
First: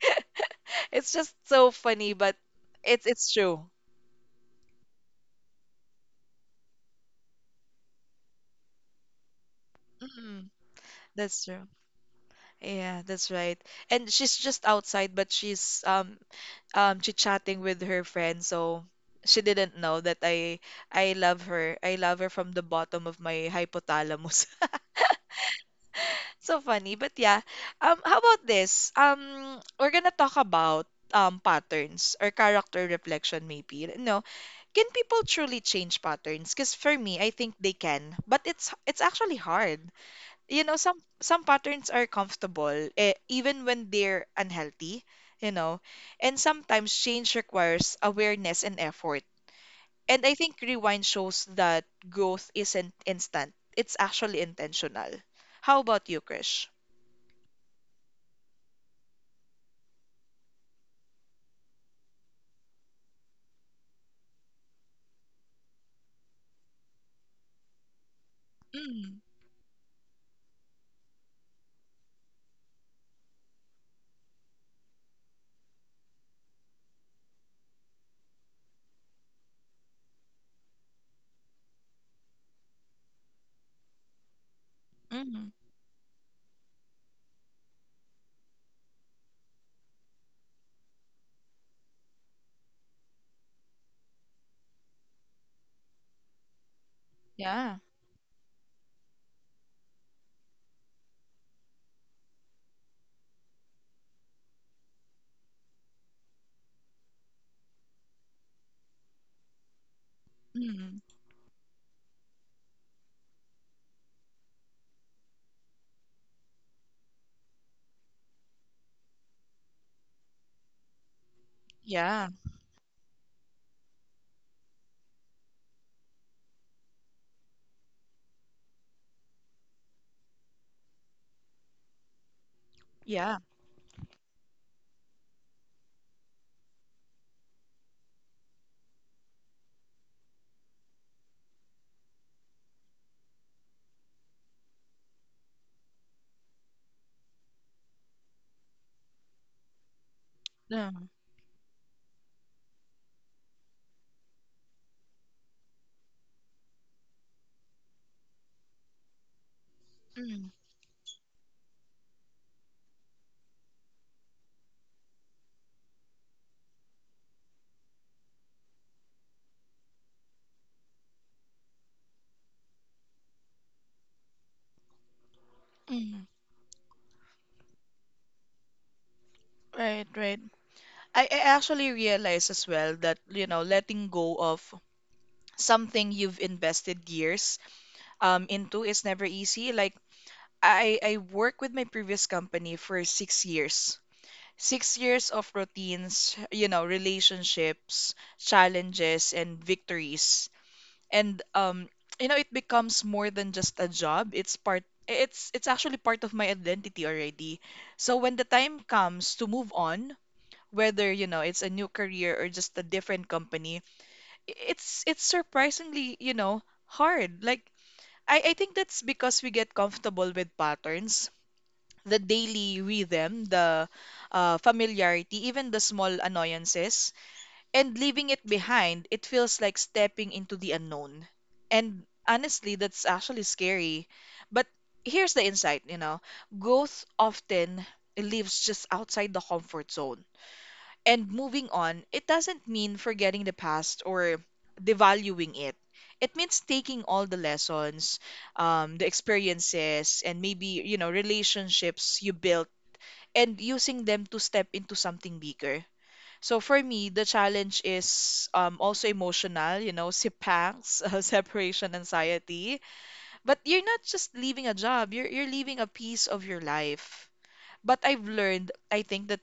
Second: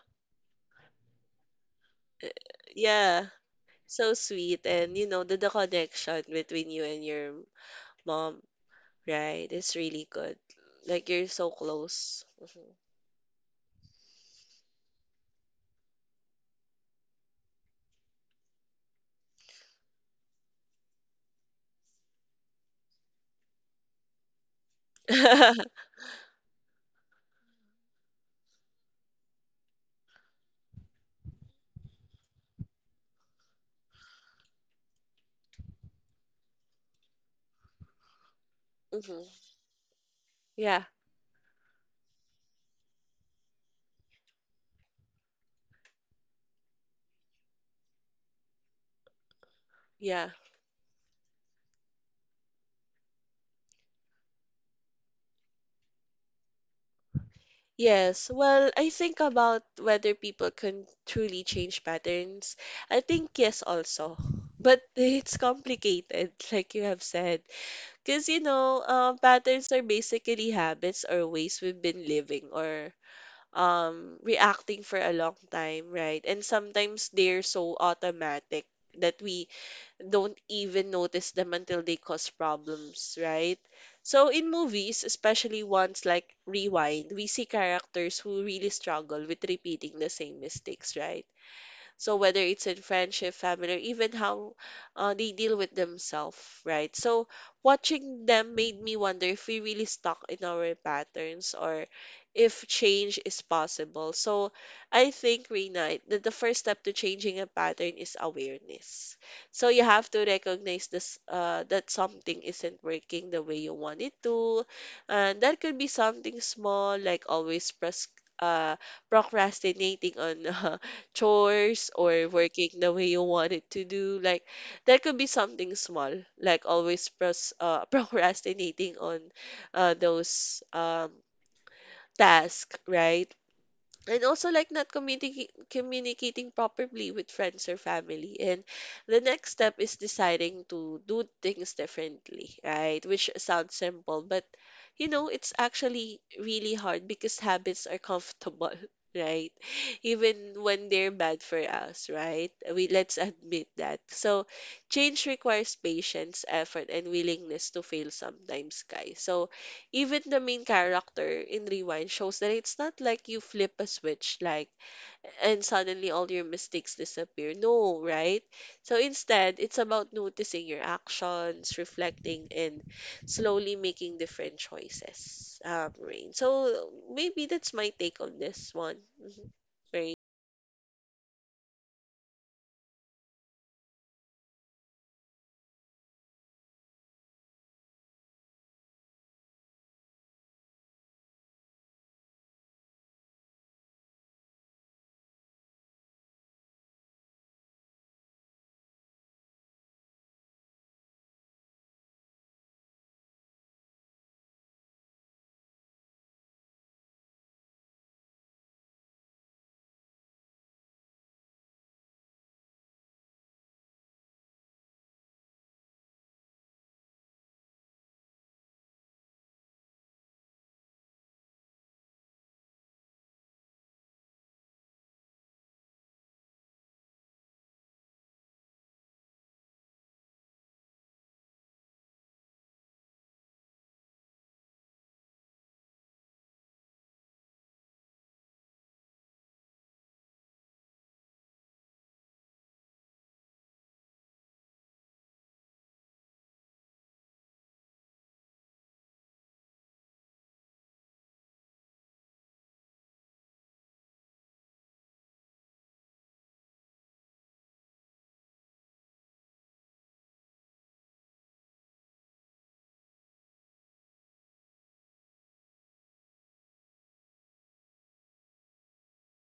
Speaker 1: <laughs> It's just so funny, but it's
Speaker 2: Yeah.
Speaker 1: it's true.
Speaker 2: So sweet. And you know, the connection between you and your mom, right? It's really good.
Speaker 1: Mm,
Speaker 2: Like you're
Speaker 1: that's
Speaker 2: so
Speaker 1: true.
Speaker 2: close. Mm-hmm.
Speaker 1: Yeah, that's right. And she's just outside, but she's chit-chatting with her friend so she didn't know that I love her. I love her from the bottom of my hypothalamus.
Speaker 2: <laughs>
Speaker 1: <laughs> So funny. But yeah, how about this? We're gonna talk about patterns or character reflection maybe. No, can people truly change patterns? Because for me, I think they can, but it's
Speaker 2: Mm-hmm.
Speaker 1: actually hard, you know.
Speaker 2: Yeah.
Speaker 1: Some patterns are comfortable, eh, even when they're unhealthy, you know, and sometimes change requires awareness and effort, and
Speaker 2: Yeah.
Speaker 1: I think Rewind shows that growth isn't instant, it's actually intentional. How about you, Krish?
Speaker 2: Yes, well, I think about whether people can truly change patterns. I think yes also. <laughs> But it's complicated, like you have said. Because, you know,
Speaker 1: Mm,
Speaker 2: patterns are basically habits or ways we've been living or reacting for a long time, right? And sometimes they're so automatic that we don't even notice them until they cause problems, right? So in movies,
Speaker 1: mm,
Speaker 2: especially ones like Rewind, we see characters who really struggle with repeating the same mistakes, right? So whether it's in friendship, family, or even how they deal with themselves, right? So
Speaker 1: yeah.
Speaker 2: watching them made me wonder if we really stuck in our patterns or if change is possible. So I think, Reina, that the first step to changing a pattern is awareness. So you have to recognize
Speaker 1: Mm,
Speaker 2: this that something isn't working the way you want it to. And that could be something small like always uh, procrastinating on <laughs> chores or
Speaker 1: yeah.
Speaker 2: working the way you want it to do. Like that could be something small, like always <laughs> procrastinating on those tasks, right?
Speaker 1: Yeah.
Speaker 2: And also like not communicating properly with friends or family. And the next step is deciding to do things differently, right? Which sounds simple, but you know, it's actually really hard because habits are comfortable, <laughs> right? Even when
Speaker 1: Um,
Speaker 2: they're bad for us, right? We let's admit that. So change requires patience, effort, and willingness to fail sometimes, guys. So even the
Speaker 1: mm,
Speaker 2: main character in Rewind shows that it's not like you flip a switch, like, and suddenly all your mistakes disappear. No, right? So instead, it's about noticing your actions, reflecting, and slowly making different choices.
Speaker 1: mm.
Speaker 2: Rain. So maybe that's my take on this one. Mhm.
Speaker 1: Right,
Speaker 2: Rain.
Speaker 1: right. I actually realized as well that, you know, letting go of something you've invested years into is never easy. Like I work with my previous company for 6 years. 6 years of routines, you know, relationships, challenges, and victories. And you know, it becomes more than just a job. It's actually part of my identity already. So when the time comes to move on, whether, you know, it's a new career or just a different company, it's surprisingly, you know, hard. Like I think that's because we get comfortable with patterns, the daily rhythm, the familiarity, even the small annoyances, and leaving it behind, it feels like stepping into the unknown. And honestly, that's actually scary. But here's the insight, you know, growth often lives just outside the comfort zone, and moving on, it doesn't mean forgetting the past or devaluing it. It means taking all the lessons, the experiences, and maybe, you know, relationships you built and using them to step into something bigger. So for me, the challenge is, also emotional, you know, sipangs, <laughs> separation anxiety. But you're not just leaving a job, you're leaving a piece of your life. But I've learned, I think, that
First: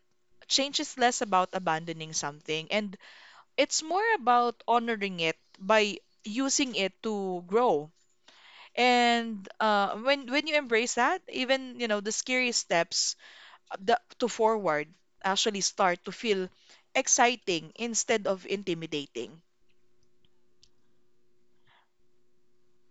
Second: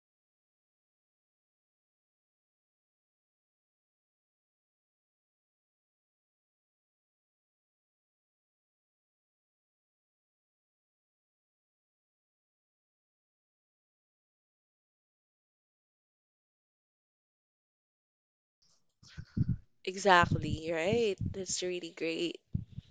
Speaker 1: change is less about abandoning something and it's more about honoring it by using it to grow. And when you embrace that, even you know the scary steps, to forward, actually start to feel exciting instead of intimidating.
Speaker 2: Exactly, right? That's really great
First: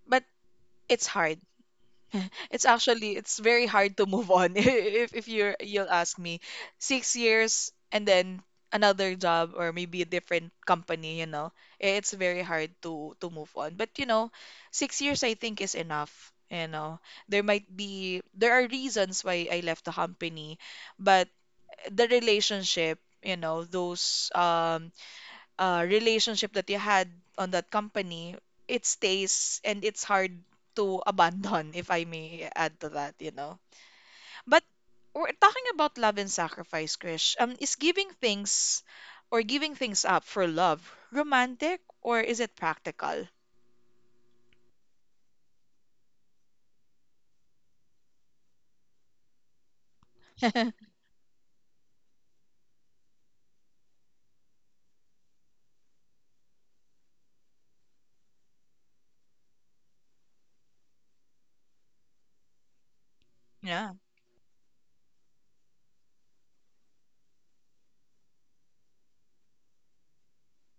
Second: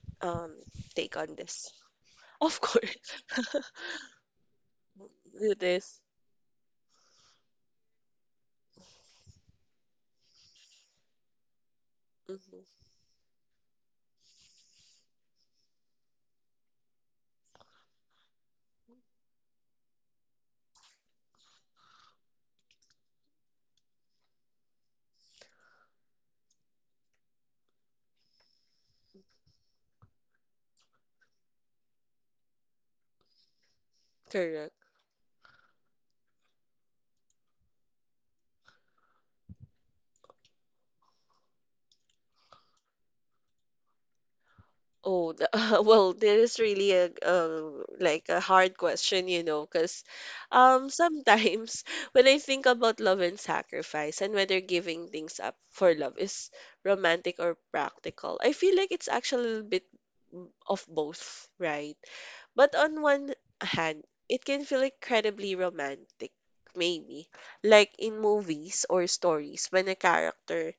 Speaker 1: But
Speaker 2: um
Speaker 1: it's
Speaker 2: take on
Speaker 1: hard.
Speaker 2: this.
Speaker 1: <laughs>
Speaker 2: Of
Speaker 1: It's
Speaker 2: course.
Speaker 1: actually it's very
Speaker 2: <laughs>
Speaker 1: hard to move on. <laughs> If
Speaker 2: It
Speaker 1: you'll
Speaker 2: is.
Speaker 1: ask me. 6 years and then another job or maybe a different company, you know. It's very
Speaker 2: Mhm.
Speaker 1: hard to move on. But you know, 6 years I think is enough. You know, there might be there are reasons why I left the company, but the relationship, you know, those relationship that you had on that company, it stays and it's hard to abandon, if I may add to that, you know. But
Speaker 2: Correct.
Speaker 1: we're talking about love and sacrifice, Krish. Is giving things or giving things up for love romantic or is it practical?
Speaker 2: Oh, the, <laughs> well, there is really a, like a hard question, you know, because
Speaker 1: <laughs>
Speaker 2: sometimes <laughs> when I think about love and sacrifice and whether giving things up for love is romantic or practical, I feel like it's actually a little bit of both, right? But on one
Speaker 1: Yeah.
Speaker 2: hand, it can feel incredibly romantic, maybe, like in movies or stories when a character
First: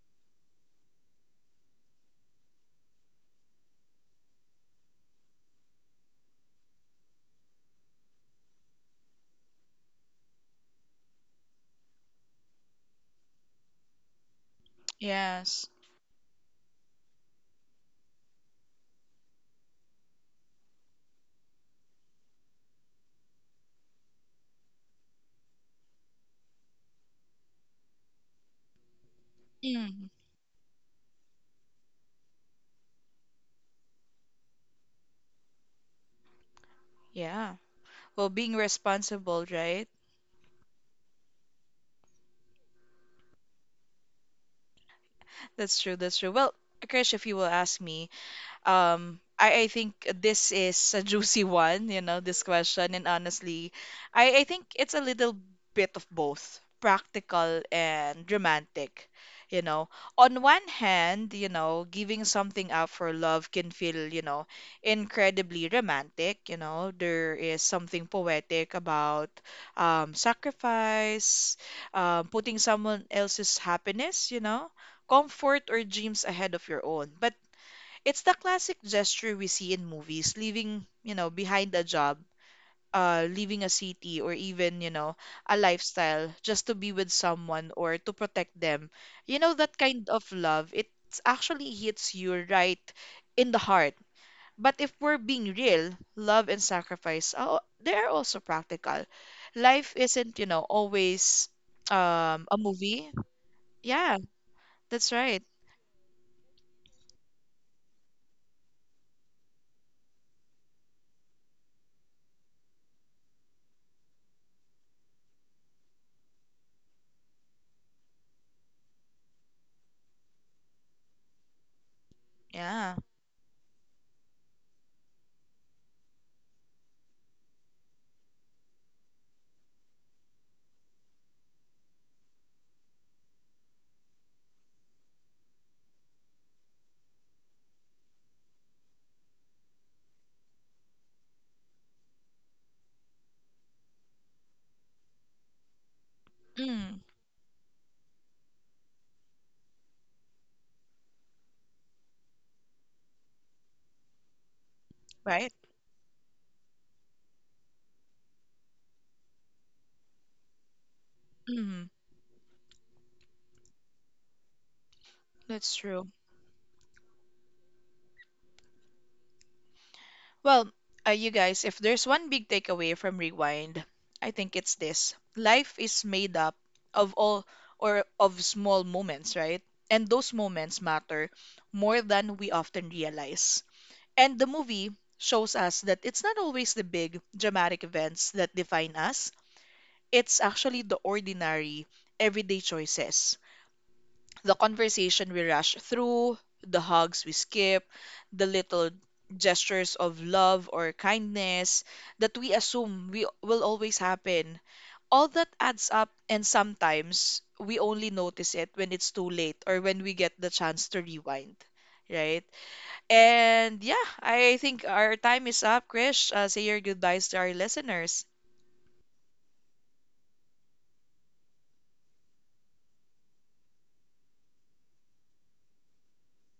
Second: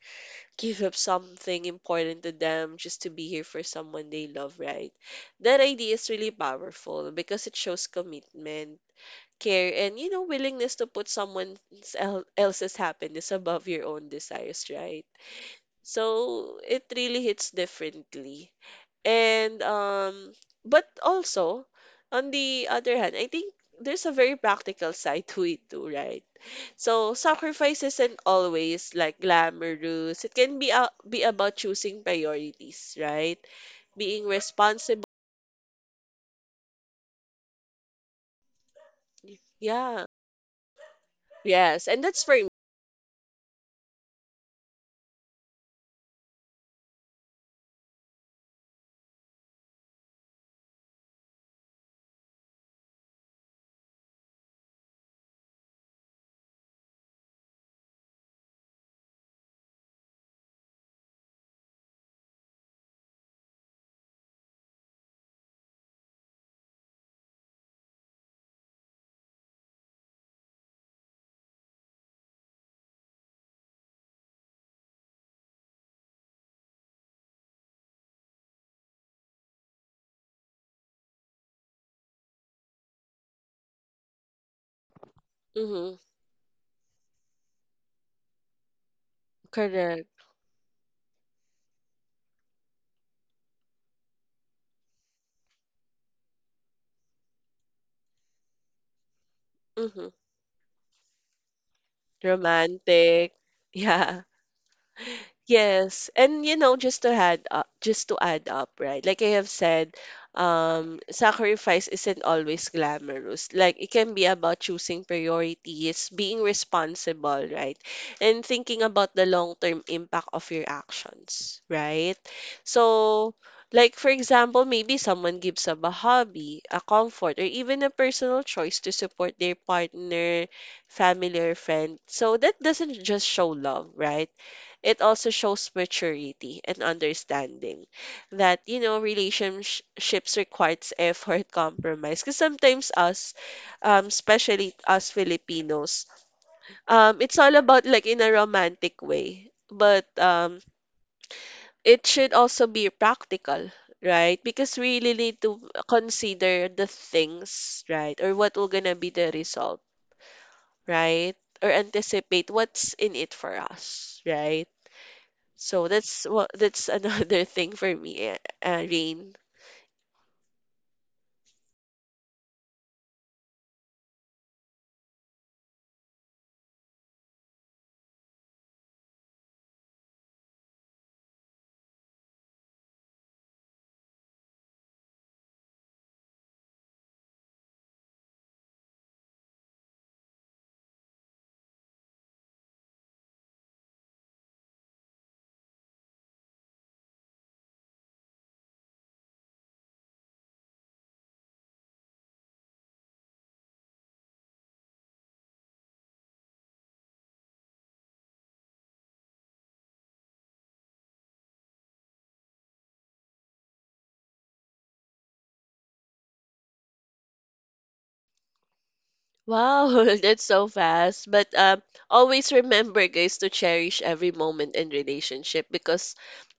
Speaker 2: give up something important to them just to be here for someone they love, right? That idea is really powerful because it shows commitment, care, and you know, willingness to put someone else's happiness above your own desires, right?
Speaker 1: Yes.
Speaker 2: So it really hits differently. And but also on the other hand, I think there's a very practical side to it too, right? So sacrifice isn't always like
Speaker 1: Mm.
Speaker 2: glamorous. It can be be about choosing priorities, right? Being responsible.
Speaker 1: Yeah. Well, being responsible, right?
Speaker 2: Yeah. Yes, and that's for me.
Speaker 1: That's true. That's true. Well, Krish, if you will ask me, I think this is a juicy <laughs> one, you know, this question. And honestly, I think it's a little bit of both, practical and romantic. You know, on one hand, you know, giving something up for love can feel, you know, incredibly romantic. You know, there is something poetic about, sacrifice, putting someone else's happiness, you know, comfort or dreams ahead of your own. But it's the classic gesture we see in movies, leaving, you know, behind a job, leaving a city or even, you know, a
Speaker 2: Mm-hmm.
Speaker 1: lifestyle just to be with someone or to protect them. You know, that
Speaker 2: Correct.
Speaker 1: kind of love, it actually hits you right in the heart. But if we're being real, love and sacrifice, oh, they are also practical. Life
Speaker 2: Hmm.
Speaker 1: isn't, you know, always a movie.
Speaker 2: Romantic. <laughs>
Speaker 1: Yeah,
Speaker 2: Yeah.
Speaker 1: that's right.
Speaker 2: Yes, and you know, just to add up, just to add up, right? Like I have said, sacrifice isn't always glamorous. Like it can be about choosing priorities, being responsible, right? And thinking about the long-term impact of your actions, right?
Speaker 1: Yeah.
Speaker 2: So, like for example, maybe someone gives up a hobby, a comfort, or even a personal choice to support their partner, family, or friend. So that doesn't just show love, right? It also shows maturity and understanding that you know relationships requires effort compromise because sometimes us especially us filipinos,
Speaker 1: Mm,
Speaker 2: it's all about like in a romantic way but it should also be practical right because we really need
Speaker 1: right.
Speaker 2: to consider the things right or what will gonna be the result right or
Speaker 1: Mm,
Speaker 2: anticipate what's in it for us, right?
Speaker 1: that's
Speaker 2: So
Speaker 1: true.
Speaker 2: that's what that's another <laughs> thing for me, Rain.
Speaker 1: Well, you guys, if there's one big takeaway from Rewind, I think it's this. Life is made up of all or of small moments, right? And those moments matter more than we often realize. And the movie shows us that it's not always the big, dramatic events that define us, it's actually the ordinary, everyday choices, the conversation we rush through, the hugs we skip, the little gestures of love or kindness that we assume we will always happen. All that adds up and sometimes we only notice it when it's too late or when we get the chance to rewind, right? And yeah, I think our time is up, Krish. Say your goodbyes to our listeners.
Speaker 2: Wow, <laughs> that's so fast. But always remember, guys, to cherish every moment in relationship because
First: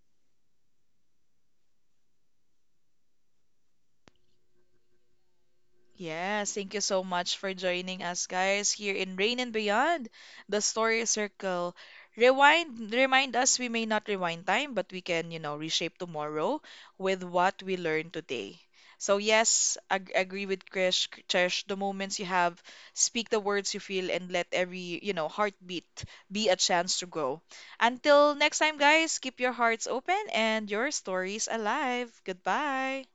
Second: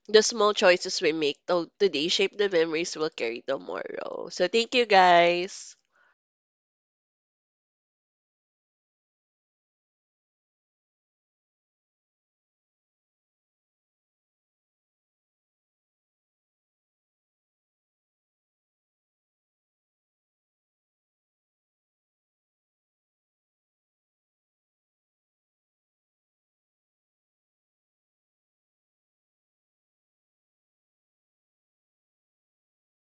Speaker 2: the small choices we make today shape the memories we'll carry tomorrow. So thank you, guys.
Speaker 1: Yes, thank you so much for joining us, guys, here in Rain and Beyond, the story circle. Rewind, remind us we may not rewind time, but we can, you know, reshape tomorrow with what we learn today. So, yes, agree with Krish. Cherish the moments you have, speak the words you feel, and let every, you know, heartbeat be a chance to grow. Until next time, guys, keep your hearts open and your stories alive. Goodbye.